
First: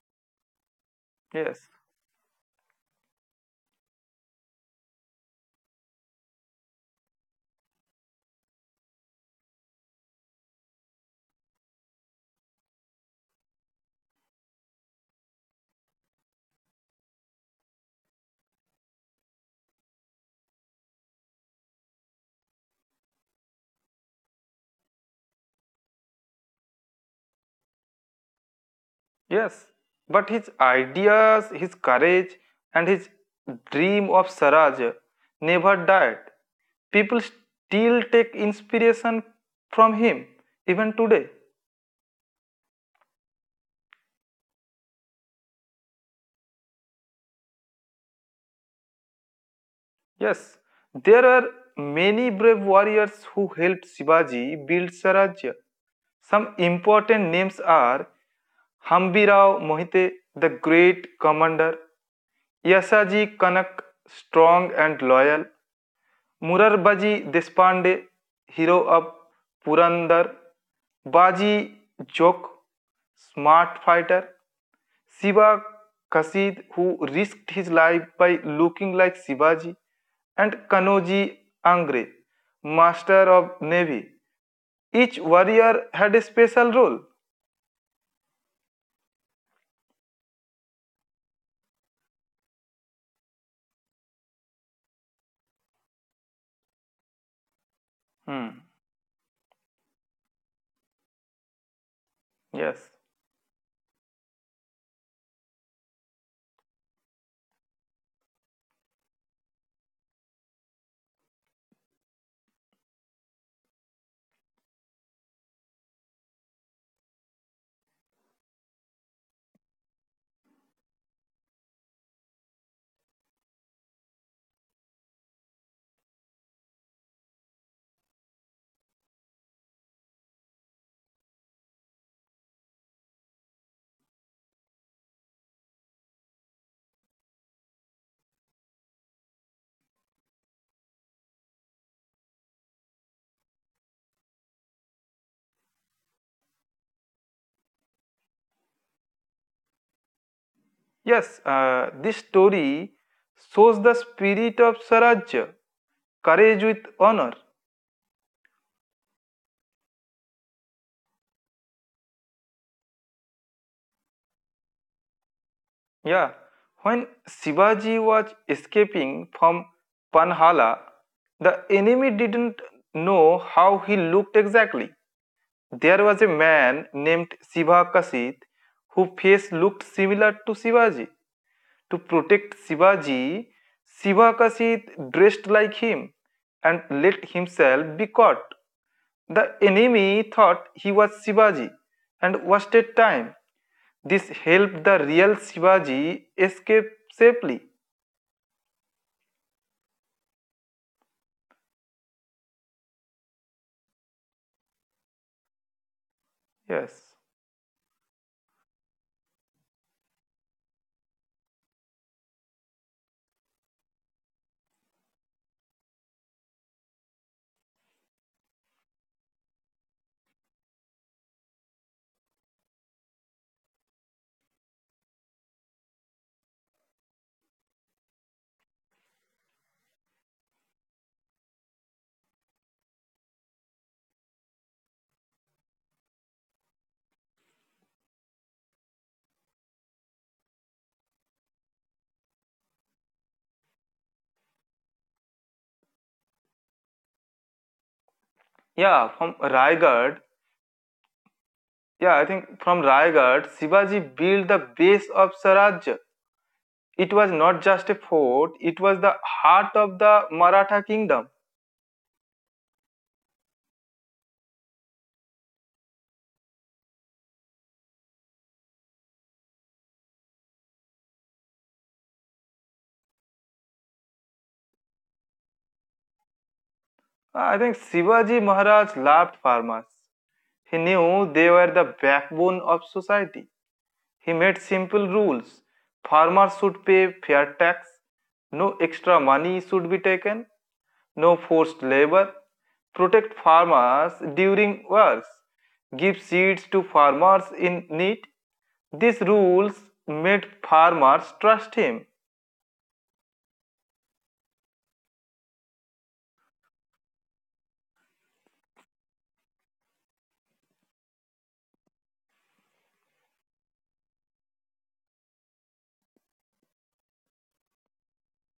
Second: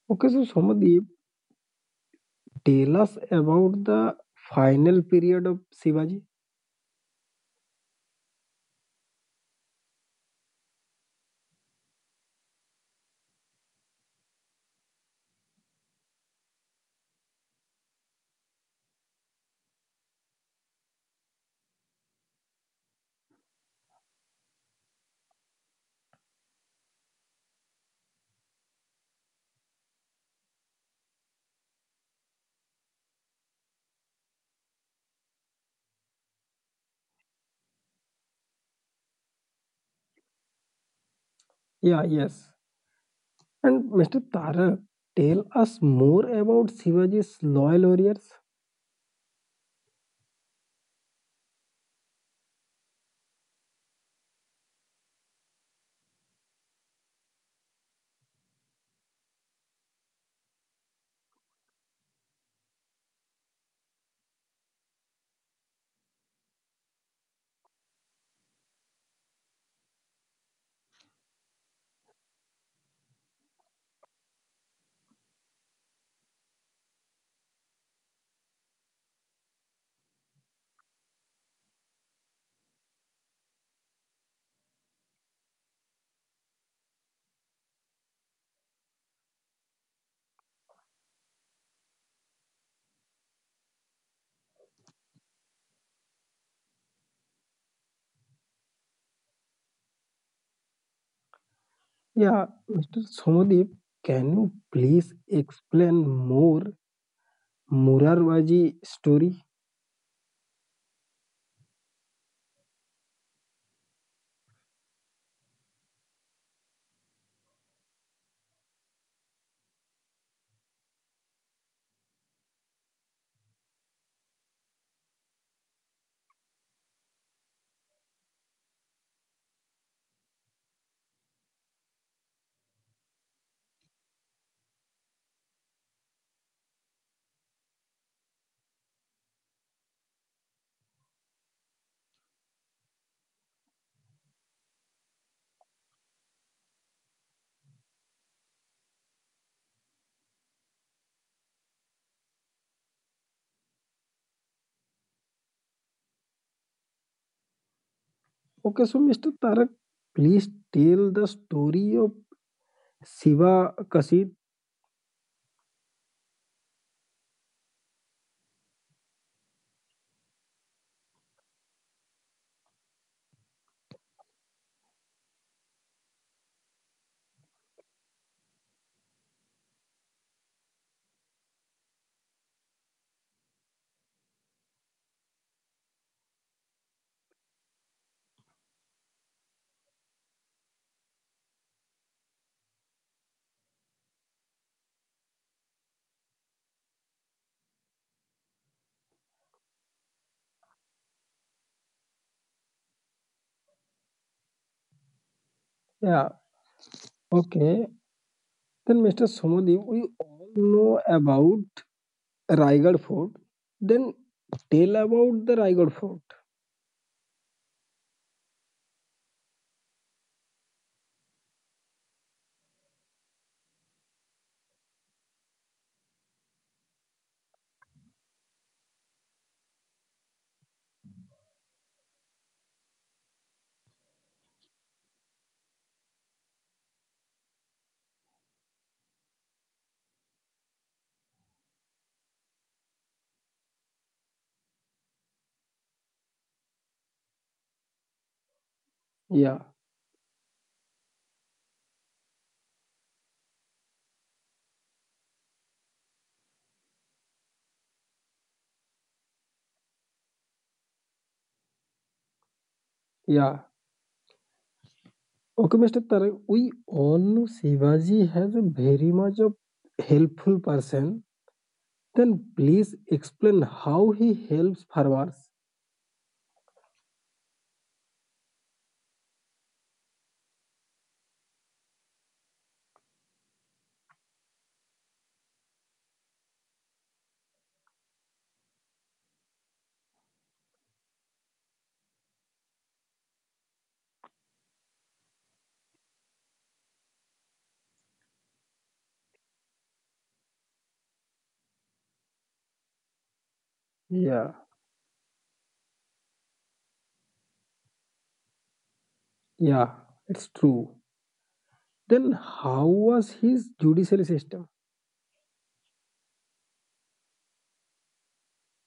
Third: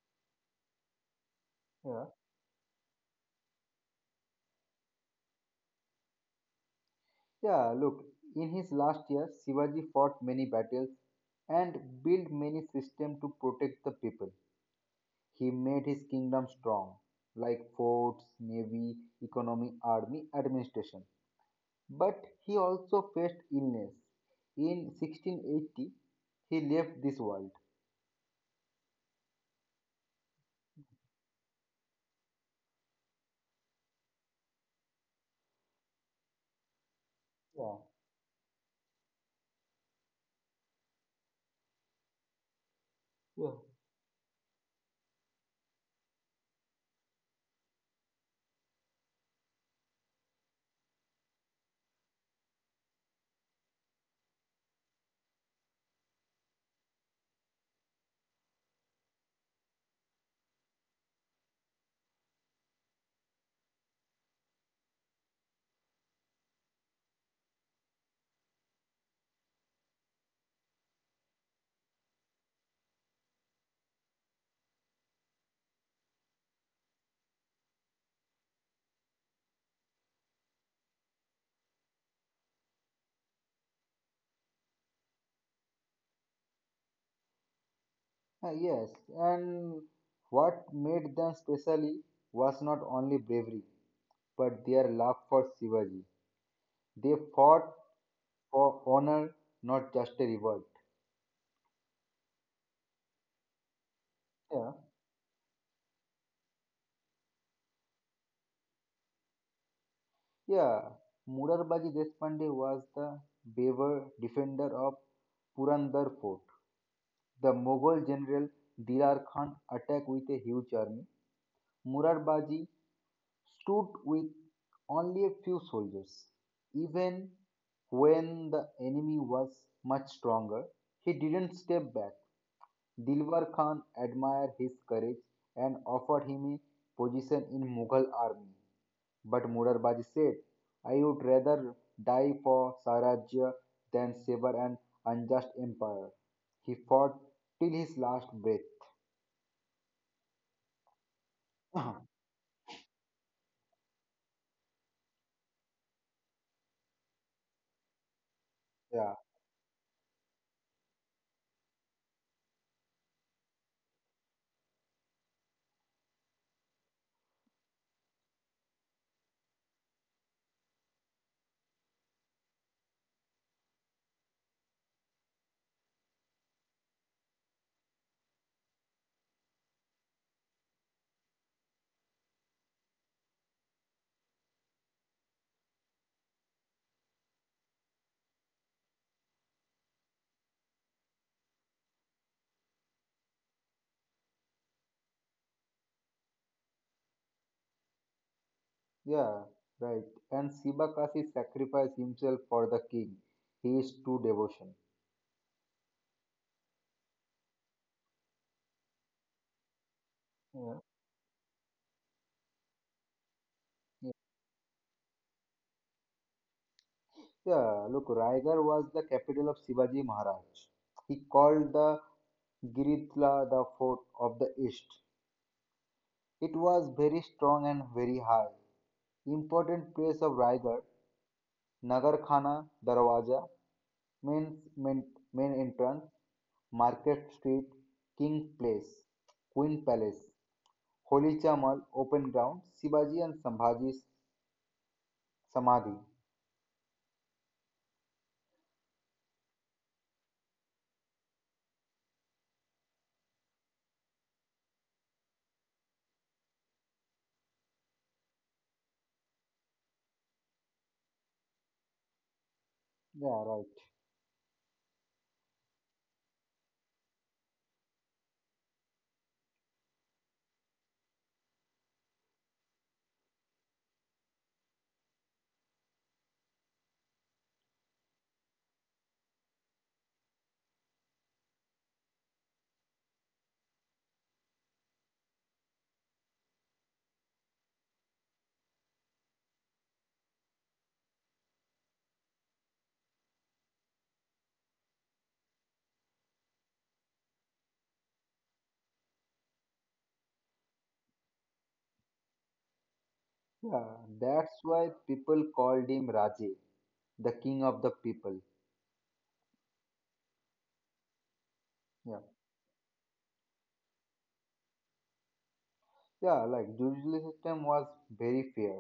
A: Okay, so Samadip,
B: Yes,
C: Yeah.
A: tell us about the final period of Shivaji.
C: Yeah, look, in his last year, Shivaji fought many battles and built many systems to protect the people. He made his kingdom strong, like forts, navy, economy, army, administration. But he also faced illness. In 1680, he left this world.
B: yes. But his ideas, his courage, and his dream of Saraj never died. People
C: Yeah.
B: still take inspiration from him even today.
A: Yeah, yes.
C: Yeah.
A: And Mr. Tarak, tell us more about Shivaji's loyal warriors.
B: Yes, there are many brave warriors who helped Shivaji build Sarajya. Some important names are Hambirao Mohite, the great commander, Yasaji Kanak, strong and loyal, Murarbaji Deshpande, hero of Purandar, Baji Jok, smart fighter, Shiva Kasid, who risked his life by looking like Shivaji, and Kanoji Angre, master of navy. Each warrior had a special role.
C: Yes, and what made them specially was not only bravery, but their love for Shivaji. They fought
B: Hmm,
C: for honor, not just a revolt.
A: Yeah,
B: Yes,
A: Mr. Samadip, can you
C: Yeah,
A: please explain more Murarvaji story?
C: yeah. Murarbaji Deshpande was the braver defender of Purandar Fort. The Mughal general Dilar Khan attacked with a huge army, Murarbaji stood with only a few soldiers. Even when the enemy was much stronger, he didn't step back. Dilwar Khan admired his courage and offered him a position in Mughal army. But Murarbaji said, "I would rather die for Sarajya than sever an unjust empire." He fought till his last breath.
B: yes. uh, this story shows the spirit of Sarajya, courage with honor.
A: Okay, so
C: Yeah.
A: Mr. Tarak, please tell the story of Shiva Kasid.
B: Yeah. When Shivaji was escaping from Panhala, the enemy didn't know how he looked exactly. There was a man named Siva Kasit whose face looked similar to Shivaji. To protect Shivaji, Siva Kasit dressed like him and let himself be caught. The enemy thought he was Shivaji and wasted time. This helped the real Shivaji escape safely.
C: Yeah, right. And Sibakasi sacrificed himself for the king. He is true devotion.
A: Yeah,
B: Yes.
A: okay. Then Mr. Somadev, we all
C: Yeah.
A: know about Raigad Fort. Then
C: Yeah.
A: tell about the Raigad Fort.
C: Yeah, look, Raigarh was the capital of Shivaji Maharaj. He called the Giritla the fort of the east. It was very strong and very high. Important place of Raigarh, Nagarkhana Darwaja, main, main, main entrance, Market Street, King Place, Queen Palace. Holi Mall open ground, Shivaji and Sambhaji's Samadhi.
A: Yeah,
B: Yeah, from Raigad. Yeah, I think from Raigad, Shivaji built the base of Swaraj it was not just a fort, it was the heart of the Maratha kingdom.
C: Yeah,
A: yeah.
C: right.
A: Okay, Mr. Tarak, we all know Shivaji has a very much of helpful person. Then please explain how he helps farmers.
B: I think Shivaji Maharaj loved farmers. He knew they were the backbone of society. He made simple rules. Farmers should pay fair tax. No extra money should be taken. No forced labor. Protect farmers during wars. Give seeds to farmers in need. These rules made farmers trust him.
C: Yeah,
A: Yeah,
C: that's why people called him Raje, the king of the people.
A: yeah, it's true.
C: Yeah,
A: Then how was his judicial system?
C: yeah, like judicial system was very fair.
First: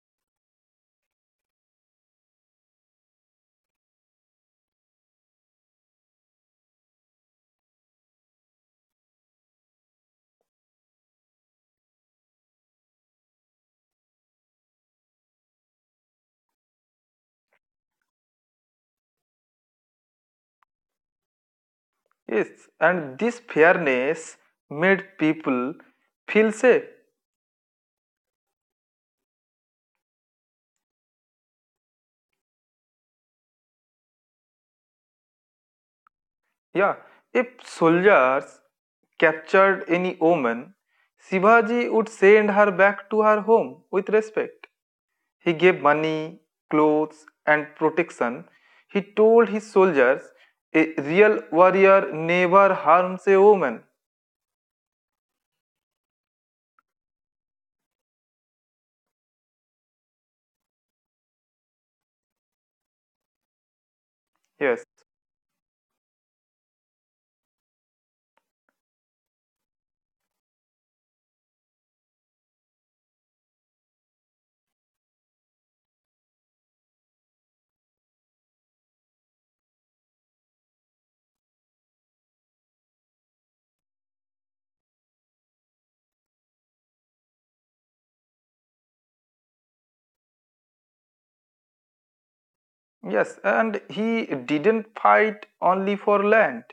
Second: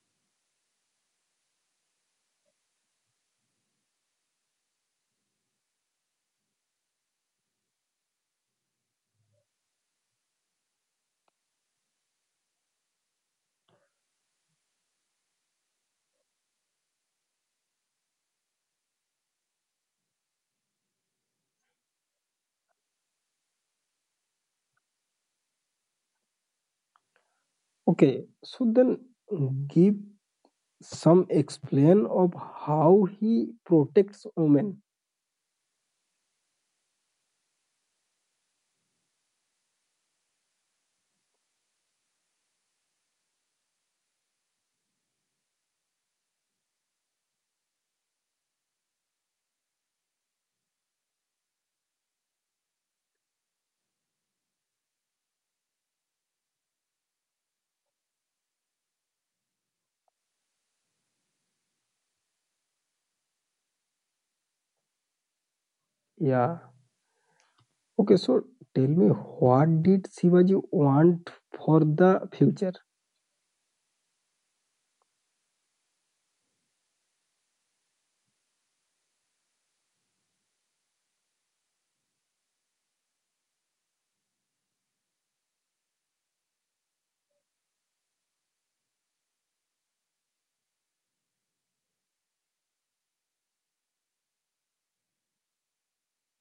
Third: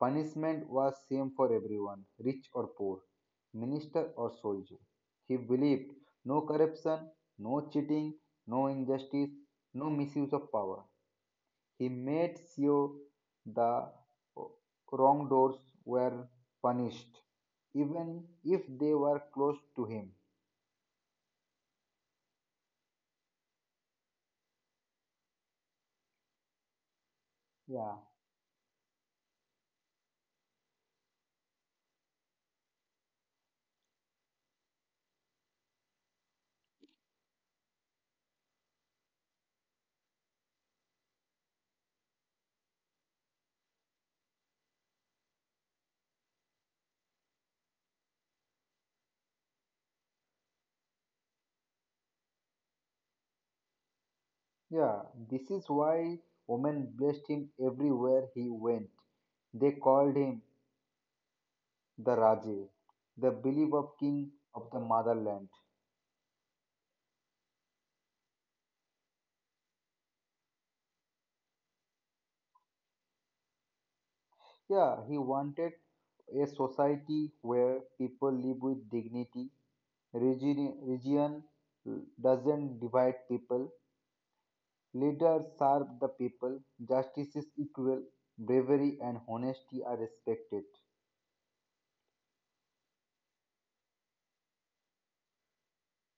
C: Punishment was same for everyone, rich or poor, minister or soldier. He believed no corruption, no cheating, no injustice, no misuse of power. He made sure the wrongdoers were punished, even if they were close to him.
B: Yes, and this fairness made people feel safe.
C: Yeah,
A: Okay, so then give some explain of how he protects women.
B: Yeah, if soldiers captured any woman, Shivaji would send her back to her home with respect. He gave money, clothes, and protection. He told his soldiers, a real warrior never harms a woman.
C: yeah. This is why women blessed him everywhere he went. They called him the Raja, the believer king
B: Yes,
C: of the motherland.
A: Yeah. Okay, so tell me what did Shivaji want for the future?
C: Yeah, he wanted a society where people live with dignity. Region doesn't divide people. Leaders serve the people, justice is equal, bravery and honesty are respected.
B: yes, and he didn't fight only for land,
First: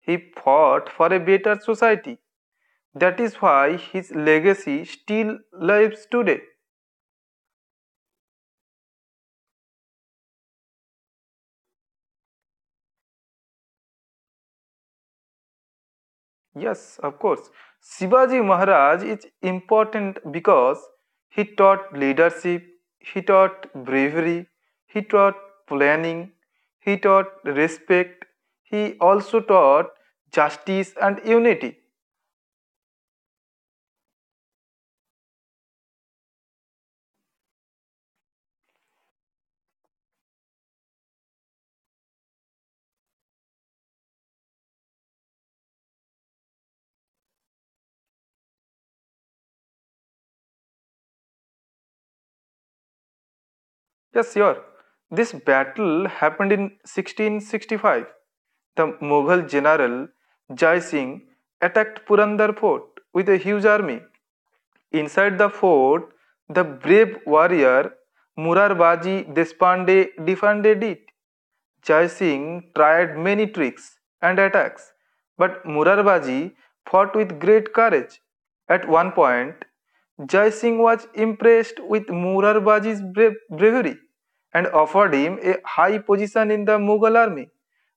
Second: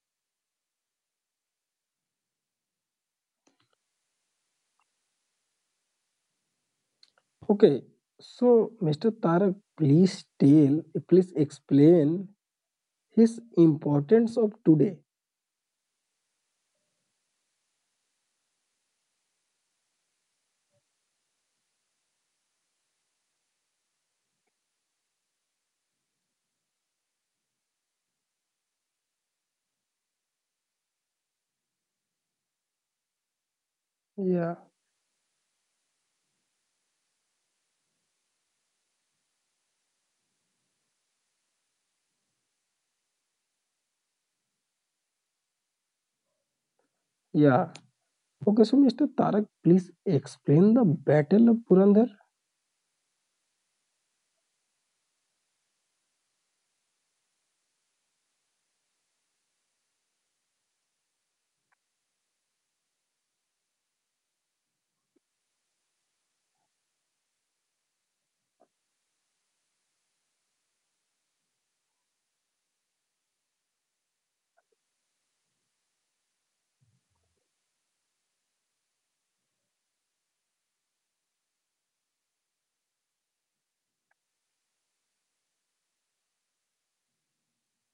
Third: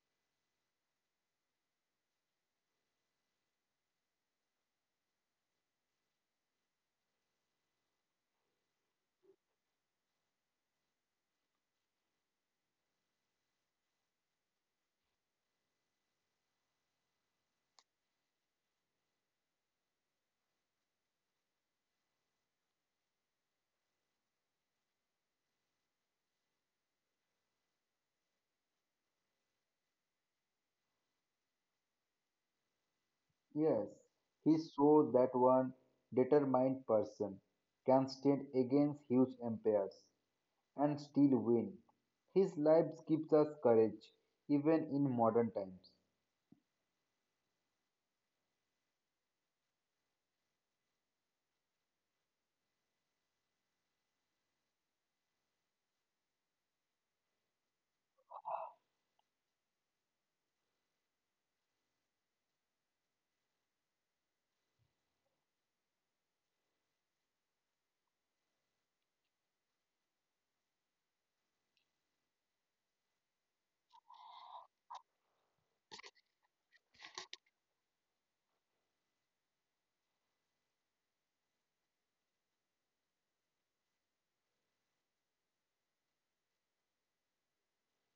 B: he fought for a better society. That is why his legacy still lives today.
A: Okay, so Mr. Tarak, please explain his importance of today.
B: Yes, of course. Shivaji Maharaj is important because he taught leadership, he taught bravery, he taught planning, he taught respect, he also taught justice and unity.
C: Yes, he
A: Yeah,
C: showed that one determined person can stand against huge empires and still win. His life gives us courage, even in modern times.
A: yeah. Okay, so Mr. Tarak, please explain the Battle of Purandar.
B: Yes, sure. This battle happened in 1665. The Mughal general Jai Singh attacked Purandar fort with a huge army. Inside the fort, the brave warrior Murarbaji Deshpande defended it. Jai Singh tried many tricks and attacks, but Murarbaji fought with great courage. At one point, Jai Singh was impressed with Murarbaji's bravery and offered him a high position in the Mughal army.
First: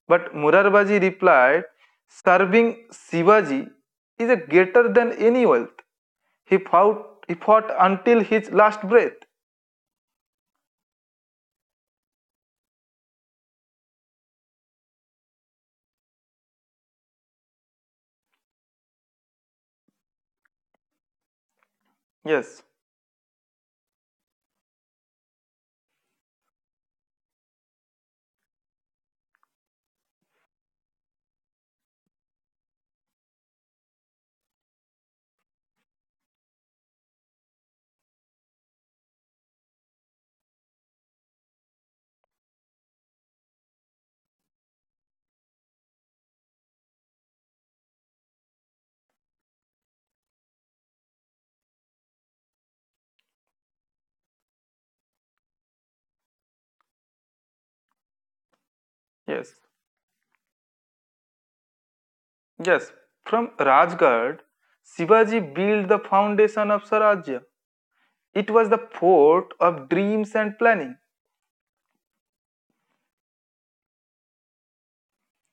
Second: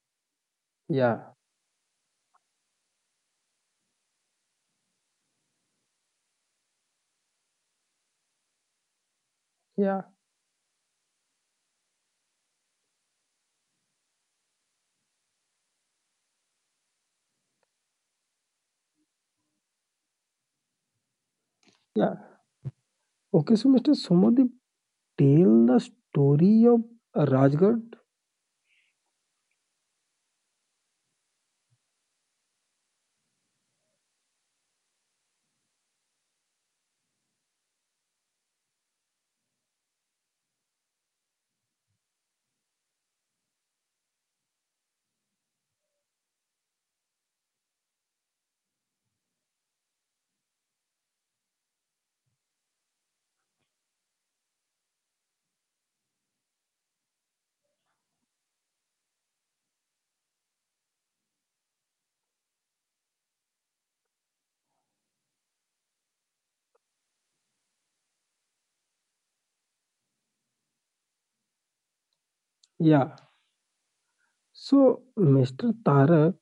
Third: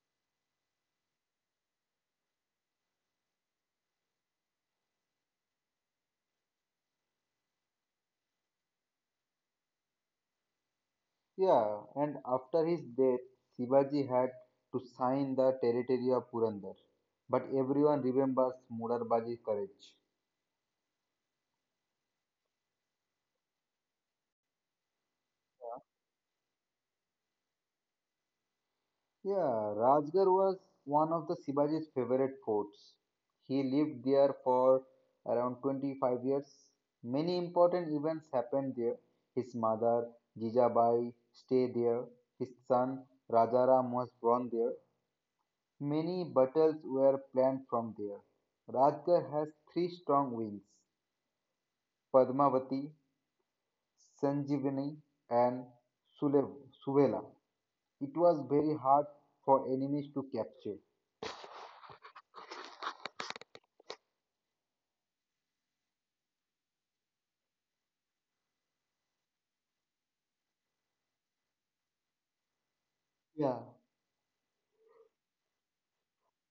B: But Murarbaji
A: Yeah.
B: replied, Serving Shivaji is a greater than any wealth. He fought until his last breath.
A: Yeah,
C: Yeah, and after his death, Shivaji had to sign the territory of Purandar. But everyone remembers Murarbaji's courage.
A: yeah.
B: Yes,
A: Okay, so Mr. Somadip, tell the story of Rajgarh.
C: Yeah, Rajgarh was one of the Shivaji's favorite forts. He lived there for around 25 years. Many important events happened there. His mother, Jijabai, stayed there. His son, Rajaram, was born there. Many battles were planned from there. Rajgarh has three strong wings: Padmavati, Sanjivani, and Sule- Suvela. It was very hard for enemies
B: yes.
C: to capture.
B: Yes, from Rajgarh, Shivaji built the foundation of Swarajya. It was the fort of dreams and planning.
A: Yeah.
C: Yeah,
A: So, Mr. Tarak,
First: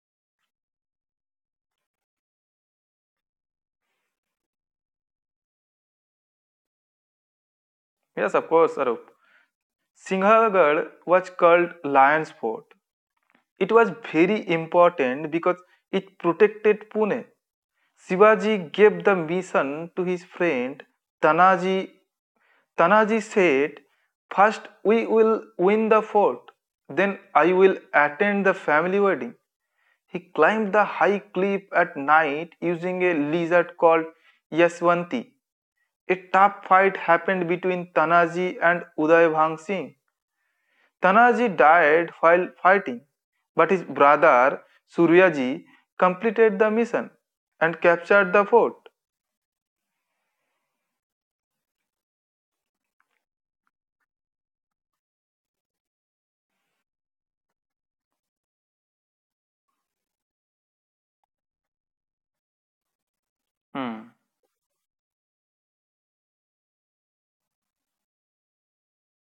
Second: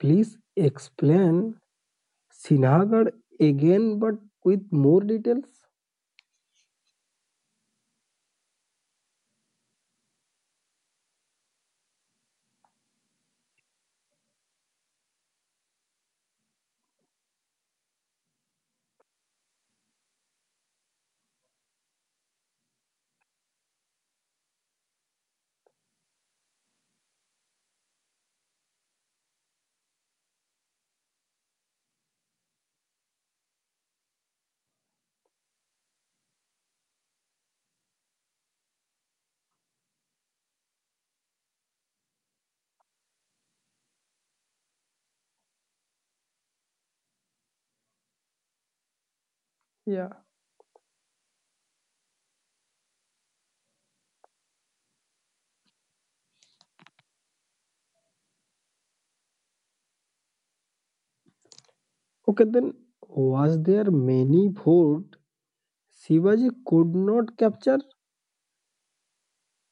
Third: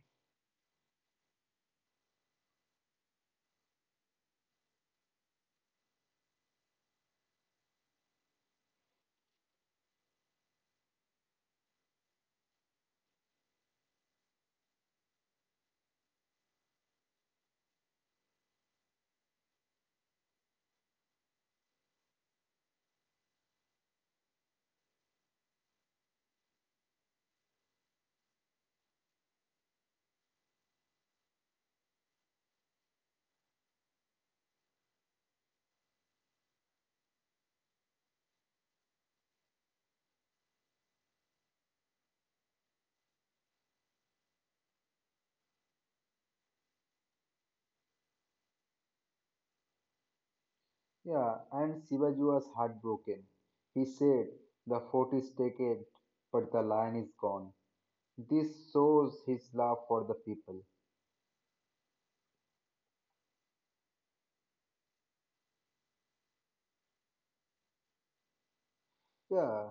A: please explain Sinhagad again, but with more details?
B: Yes, of course, Arup. Singhagarh was called Lion's Fort. It was very important because it protected Pune. Shivaji gave the mission to his friend Tanaji. Tanaji said, "First, we will win the fort, then, I will attend the family wedding. He climbed the high cliff at night using a lizard called Yaswanti. A tough fight happened between Tanaji and Uday Bhang Singh. Tanaji died while fighting, but his brother Suryaji completed the mission and captured the fort.
A: Yeah.
C: Yeah, and Shivaji was heartbroken. He said, the fort is taken, but the lion is gone. This shows his love for the people.
A: Okay, then was there many
B: Hmm.
A: fort Shivaji could not capture?
C: Yeah,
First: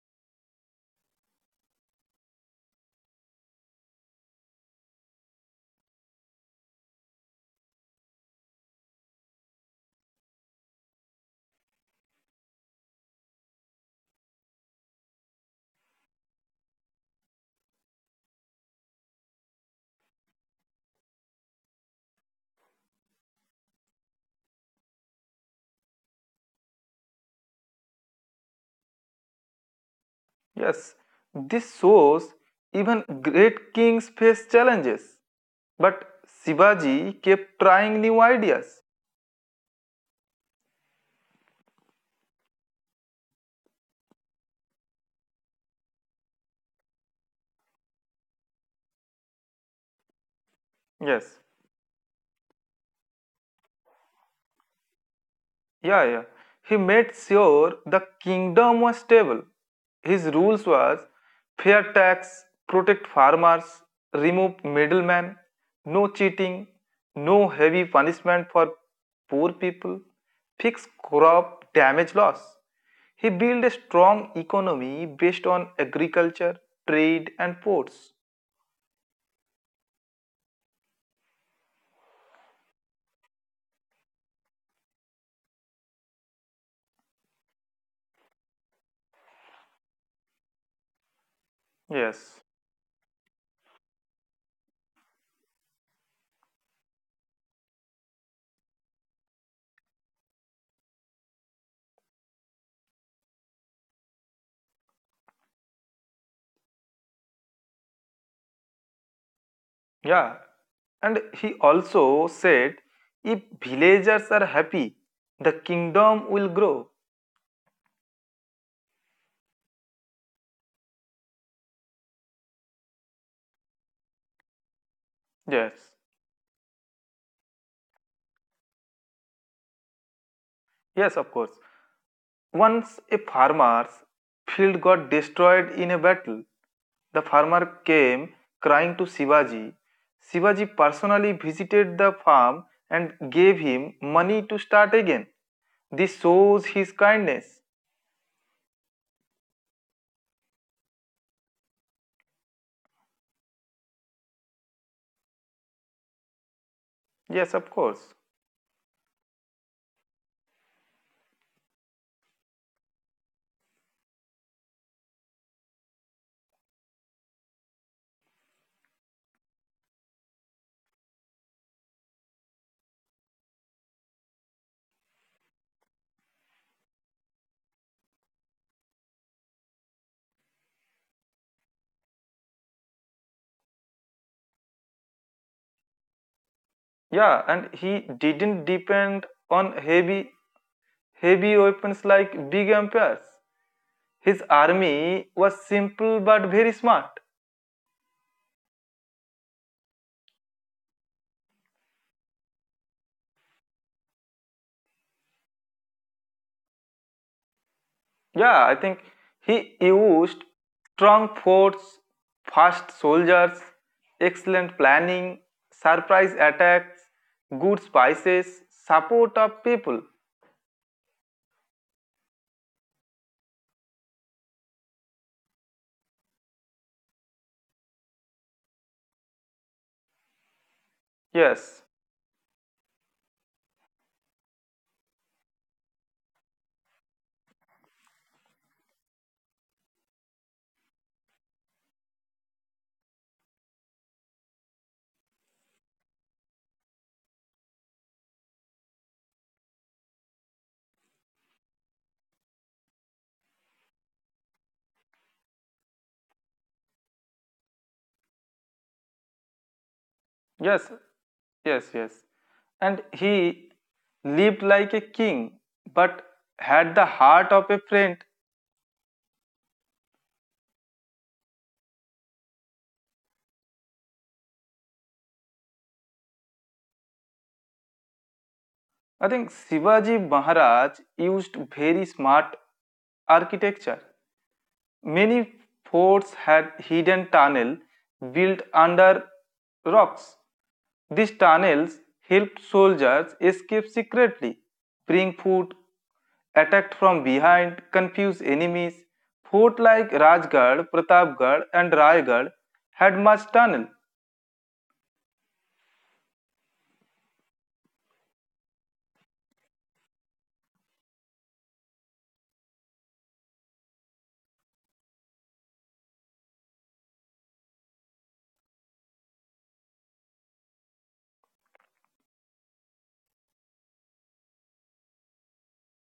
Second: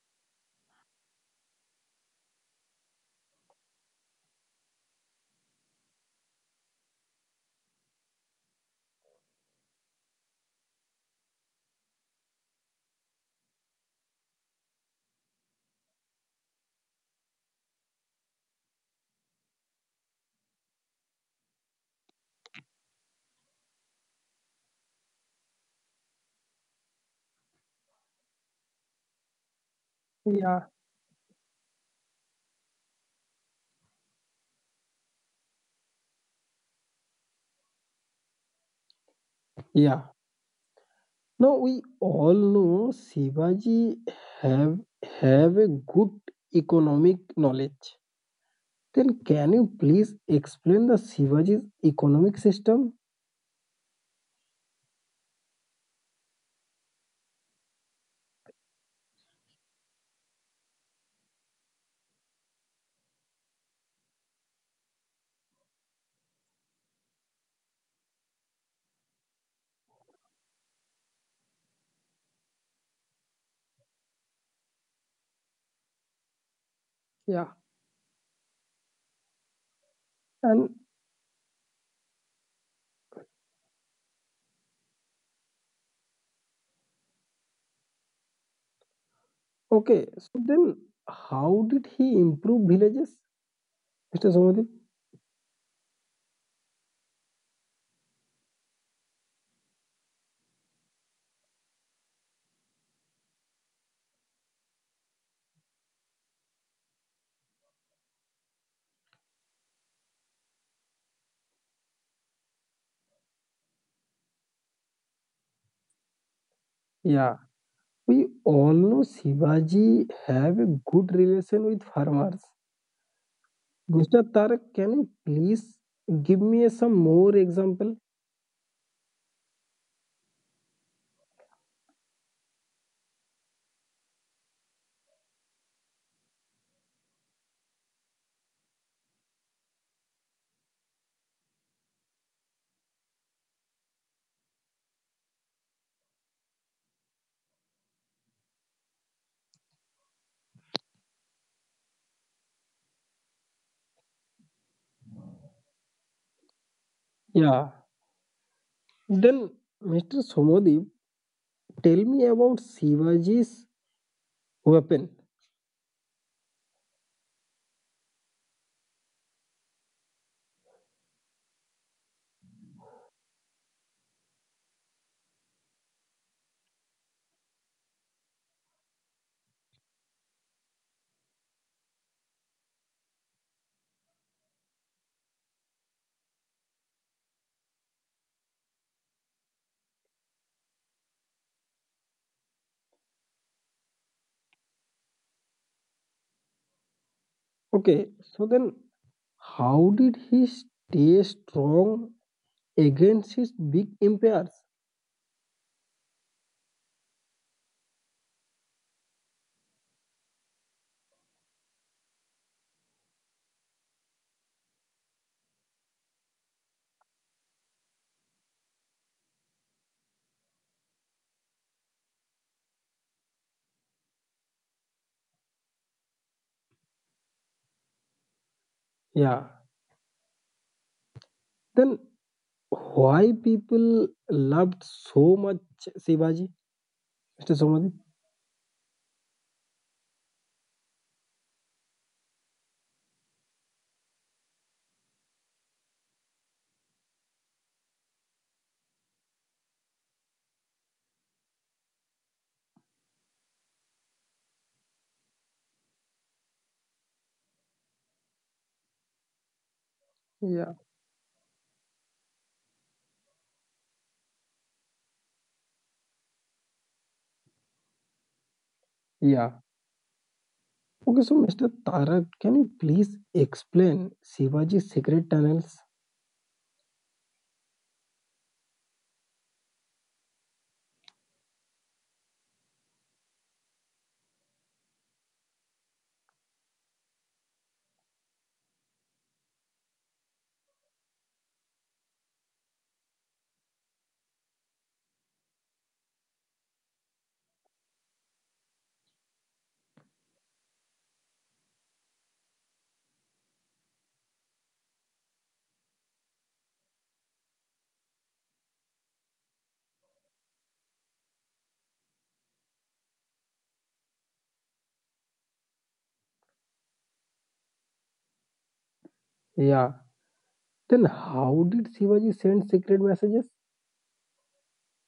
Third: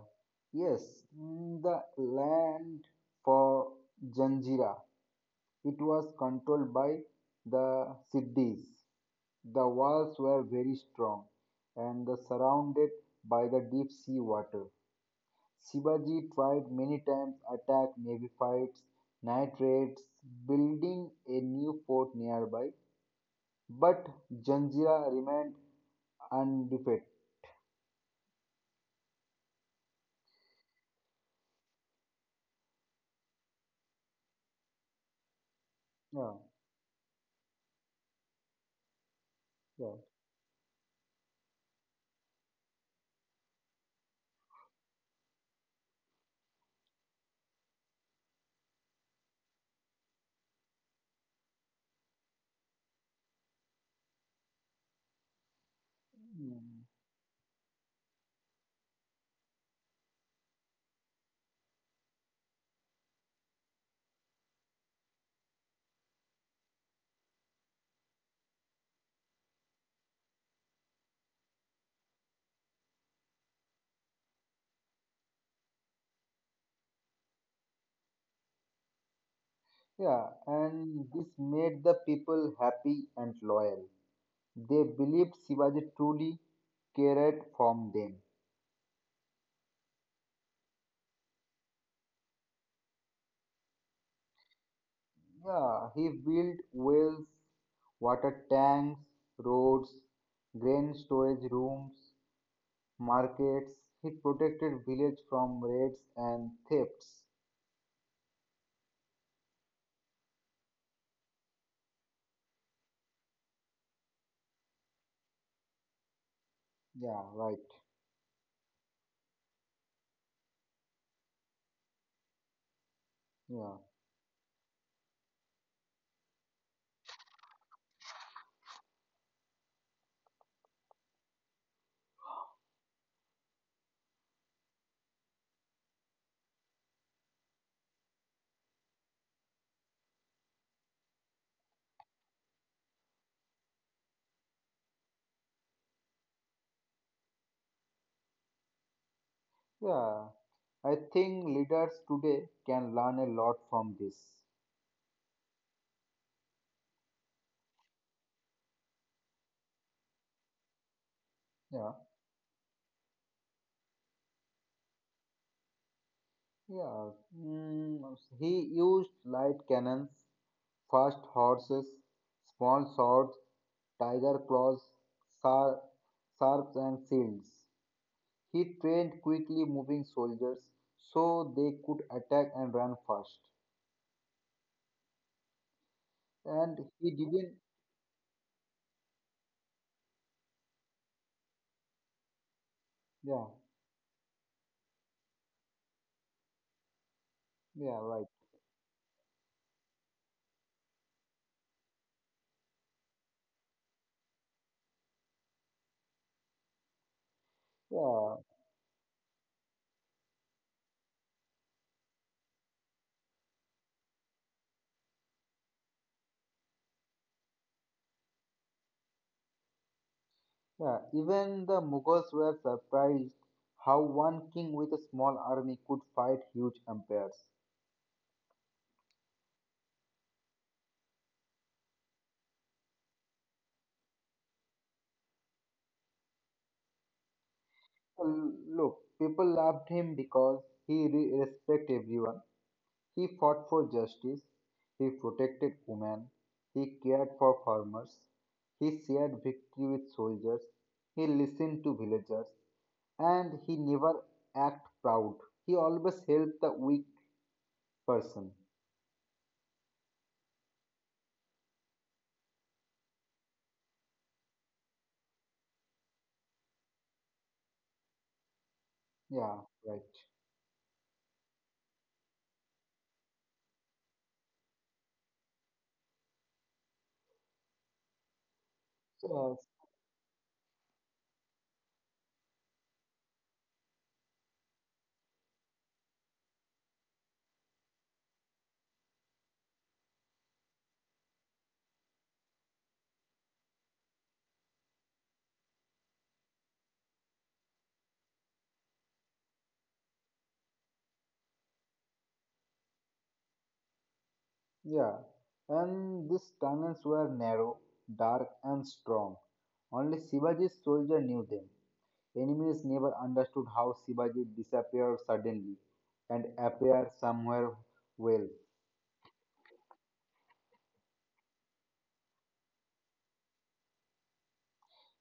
C: yes, the land for Janjira. It was controlled by the Siddhis. The walls were very strong and the surrounded by the deep sea water. Shivaji tried many times attack navy fights, night raids, building a new fort nearby, but Janjira remained undefeated.
A: Yeah.
B: Yes, this shows even great kings face challenges, but
C: Yeah,
B: Shivaji kept trying new ideas.
C: yeah.
A: Yeah. Now we all know Shivaji have have a good economic knowledge. Then can you please explain the
B: Yes.
A: Shivaji's economic system?
B: Yeah, yeah. He
C: Mm.
B: made sure the kingdom was stable. His rules was fair tax, protect farmers, remove middlemen, no cheating, no heavy punishment for poor people, fix crop damage loss. He built a strong economy based on agriculture, trade
A: Yeah.
B: and ports.
C: Yeah,
A: And
C: and this made the people happy and loyal. They believed Shivaji truly cared from them.
A: okay, so then how did
B: Yes.
A: he improve villages, Mr. Somadip?
C: Yeah, he built wells, water tanks, roads, grain storage rooms, markets. It protected village from raids and thefts.
B: Yeah, and he also said, if villagers are happy, the kingdom will grow.
C: Yeah,
A: Yeah.
C: right.
A: We all know Shivaji have a good relation with farmers.
C: Yeah,
A: Gustav Tarak, can you
B: Yes,
A: please give me some more example?
B: yes, of course. Once a farmer's field got destroyed in a battle, the farmer came crying to Shivaji. Shivaji personally visited the farm and gave him money to start again. This shows his kindness.
C: yeah. I think leaders today can learn a lot from this.
B: Yes, of
A: Yeah.
B: course.
A: Then, Mr. Somodip,
C: Yeah,
A: tell me about Shivaji's weapon.
C: yeah. Mm, he used light cannons, fast horses, small swords, tiger claws, sar- sarps, and shields. He trained quickly moving soldiers so they could attack and run fast.
B: Yeah,
C: And he
B: and he
C: didn't,
B: didn't depend on heavy weapons like big empires.
C: yeah.
B: His army was simple but very smart.
C: Yeah,
A: Okay,
C: right.
A: so then how did he stay strong against his big empires?
B: Yeah, I think
C: Yeah,
B: he used strong forts, fast soldiers, excellent planning, surprise attacks, good spices, support of people.
C: yeah. Even the Mughals were surprised how one king with a small army could fight huge empires.
A: Yeah.
B: Yes,
A: Then why people loved so much Shivaji, Mr. Somodip?
C: Look, people loved him because he respected everyone. He fought for justice. He protected women. He cared for farmers. He shared victory with soldiers. He listened to villagers. And he never act proud. He always helped the weak person.
B: yes,
A: Yeah.
B: yes, yes. And he lived like a king but had the heart of a friend.
A: Yeah.
C: Yeah, right.
A: Okay, so Mr. Tarak, can you please explain Shivaji's secret tunnels?
B: I think
C: Yes.
B: Shivaji Maharaj used very smart architecture. Many forts had hidden tunnels built under rocks. These tunnels helped soldiers escape secretly, bring food, attacked from behind, confuse enemies. Forts like Rajgarh, Pratapgarh, and Raigarh had much tunnel.
C: Yeah, and these tunnels were narrow, dark, and strong. Only Shivaji's soldier knew them. Enemies never understood how Shivaji disappeared suddenly and appeared somewhere well.
A: Yeah. Then how did Shivaji send secret messages?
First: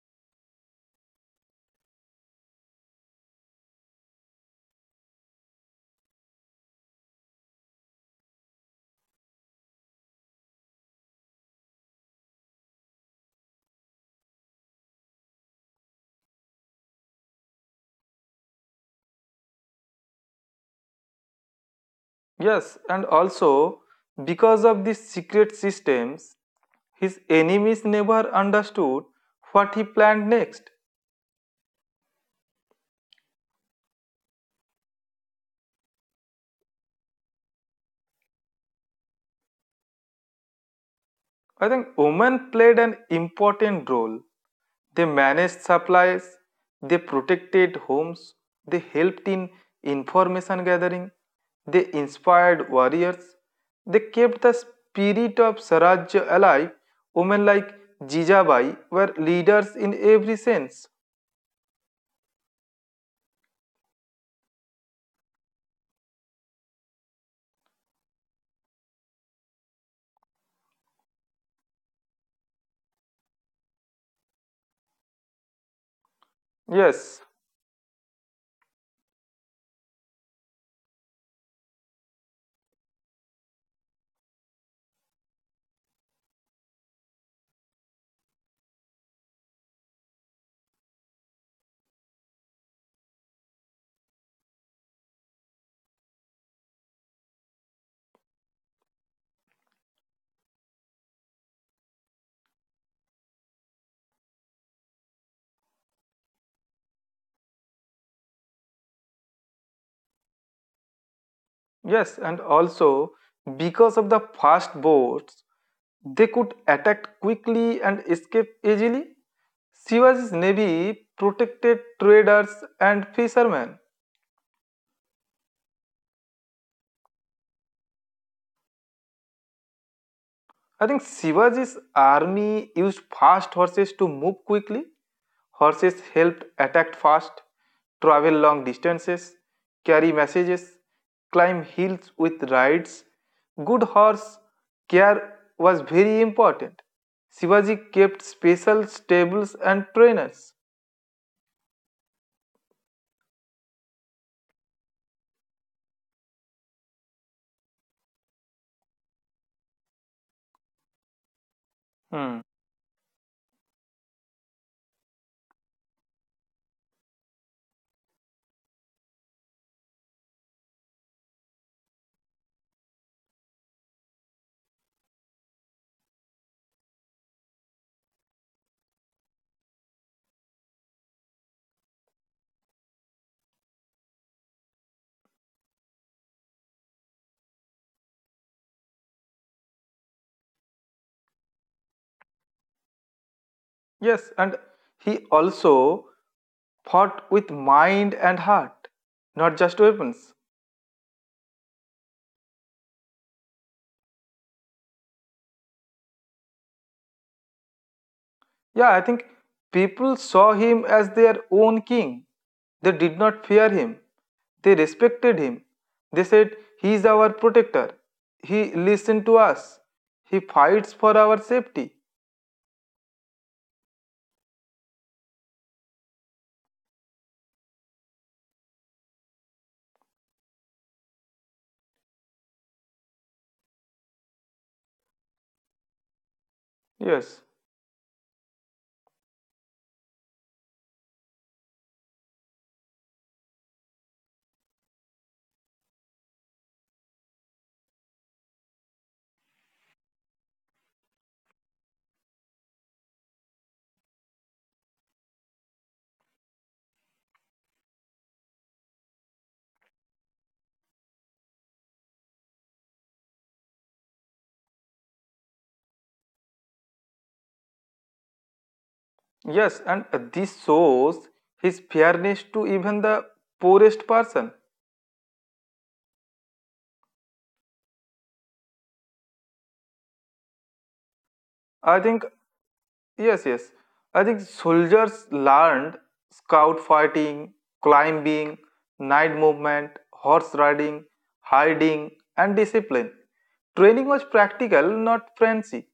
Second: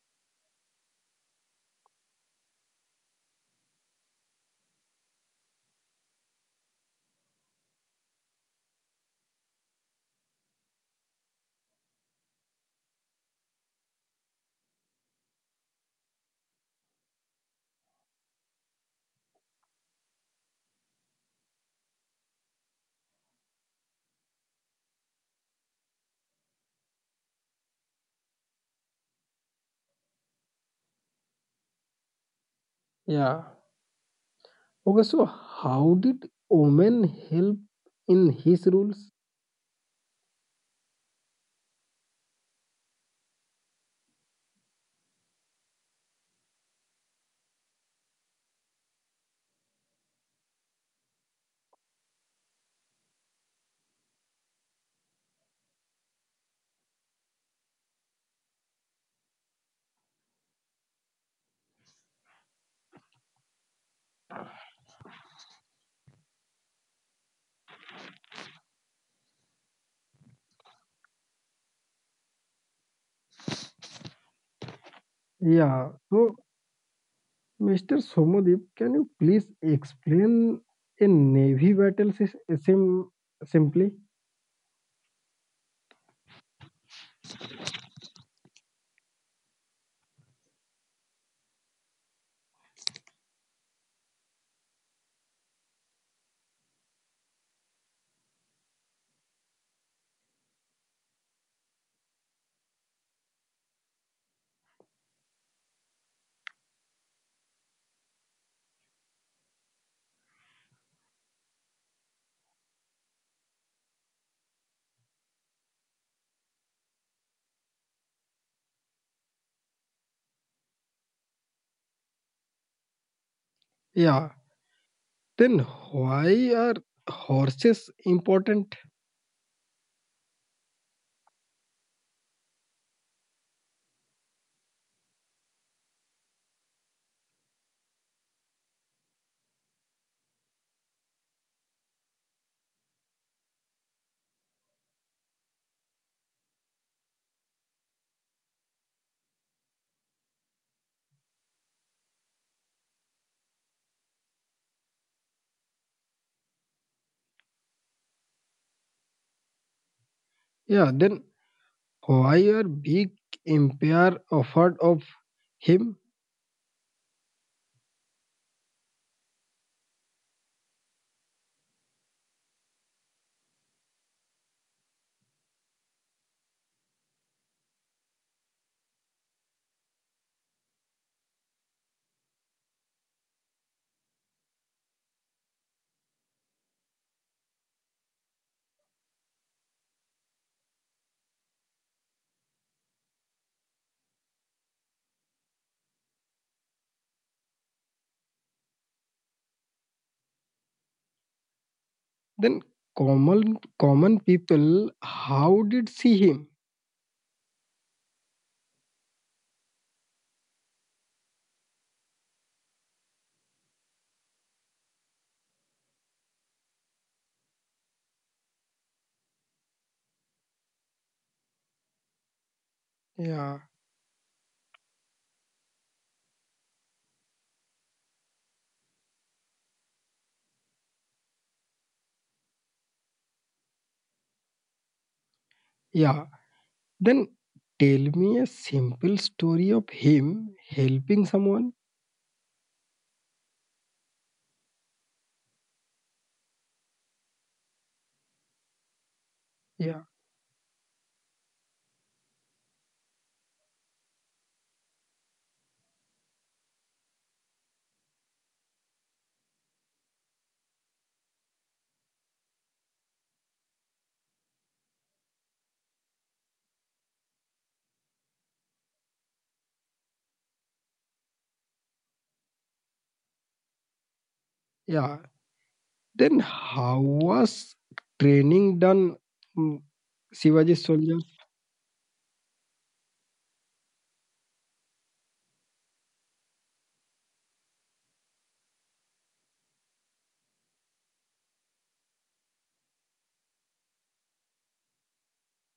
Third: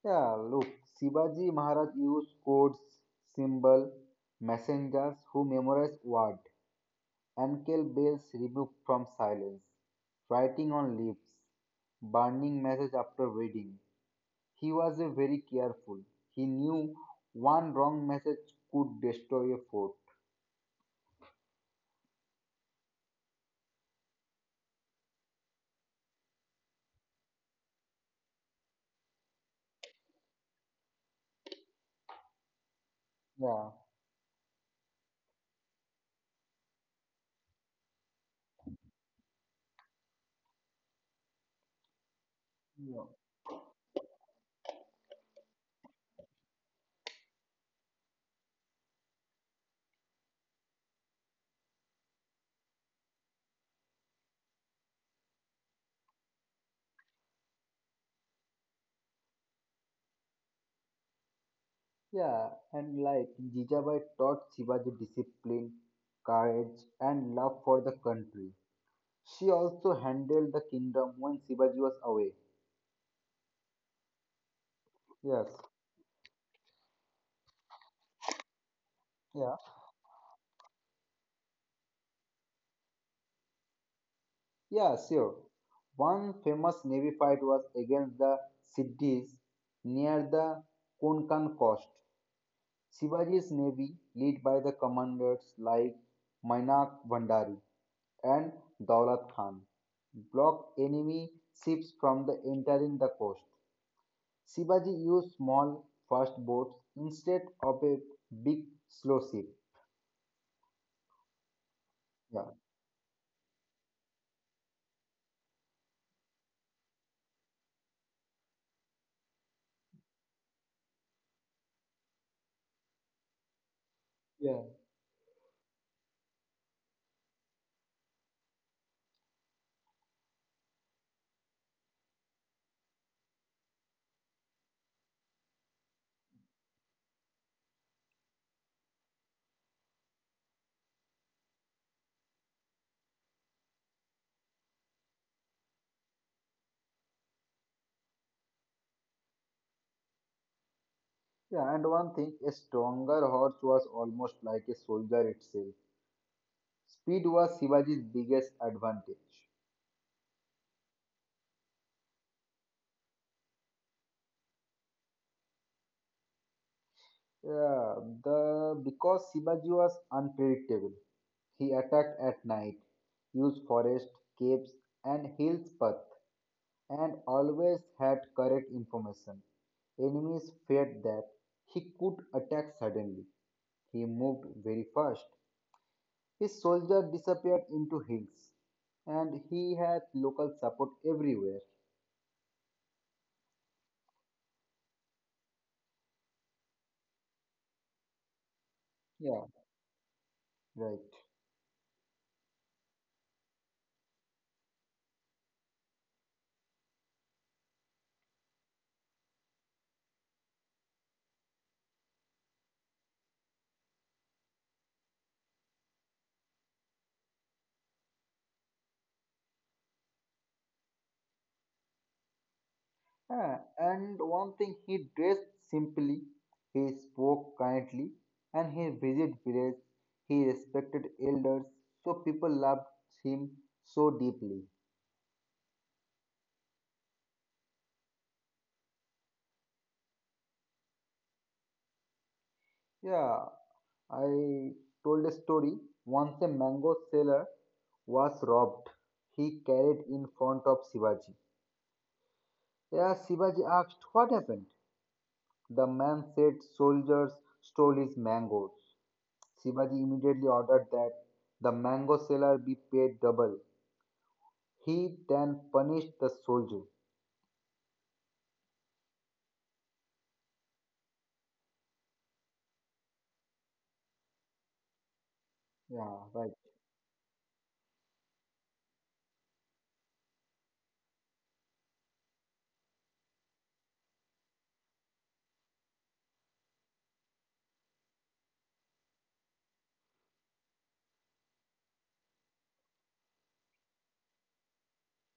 C: Yeah, look, Shivaji Maharaj used codes, symbol, messengers who memorized word, ankle bells removed from silence, writing on lips, burning message after reading. He was a very careful. He knew one wrong message could destroy a fort.
B: Yes, and also because of these secret systems, his enemies never understood what he planned next.
A: Yeah.
C: Yeah,
A: Okay, so how did Omen help in his rules?
B: I think women
C: yeah,
B: played an important role. They managed supplies, they protected homes, they helped in information gathering, they inspired warriors, they kept the spirit of Sarajya alive. Women like Jijabai were leaders in every sense.
C: yeah. And like Jijabai taught Shivaji discipline, courage, and love for the country. She also handled the kingdom when Shivaji was away. Yes,
A: Yeah. So,
B: Yes,
A: Mr. Somadip, can you please
C: yeah,
A: explain a navy battle sim- simply?
C: yeah, sure. One famous navy fight was against the Siddhis near the Konkan coast. Shivaji's navy, led by the commanders like Mainak Bhandari and Daulat Khan, blocked enemy ships from the entering the coast. Shivaji used small fast boats instead of a big slow ship.
B: yes, and
C: Yeah.
B: also because of the fast boats, they could attack quickly and escape easily. Shivaji's navy protected traders and fishermen.
A: Yeah.
C: Yeah.
A: Then why are horses important?
B: I think Shivaji's army used fast horses to move quickly. Horses helped attack fast, travel long distances, carry messages, climb hills with rides. Good horse care was very important. Shivaji kept special stables and trainers.
C: Yeah, and one thing, a stronger horse was almost like a soldier itself. Speed was Shivaji's biggest advantage.
A: Yeah. Then
B: Hmm.
A: why are big empire afraid of him?
C: Yeah, the because Shivaji was unpredictable. He attacked at night, used forest, caves, and hills path, and always had correct information. Enemies feared that he could attack suddenly. He moved very fast. His soldiers disappeared into hills, and he had local support everywhere.
B: Yes, and he also fought with mind and heart, not just
C: Yeah,
B: weapons.
C: right.
A: Then common people how did see him?
B: Yeah, I think people saw him as their own king. They did not fear him, they respected him. They said, he is our protector. He listens to us. He fights for our safety.
A: Yeah.
C: Yeah, and one thing, he dressed simply, he spoke kindly, and he visited villages. He respected elders, so people loved him so deeply.
A: Yeah, then
B: Yes,
A: tell me a simple story of him helping someone.
C: Yeah, I told a story. Once a mango seller was robbed. He
A: Yeah,
C: carried in front of Shivaji. Yeah, Shivaji asked, what happened? The man said, soldiers stole his mangoes." Shivaji immediately ordered that the mango seller be paid double. He then punished the soldier.
B: yes, and this shows his fairness to even the poorest person.
A: yeah. Then
C: Yeah, right.
A: how was training done, mm, Shivaji soldier?
B: I think yes, yes. I think soldiers learned scout fighting, climbing, night movement, horse riding, hiding, and discipline. Training was practical, not fancy.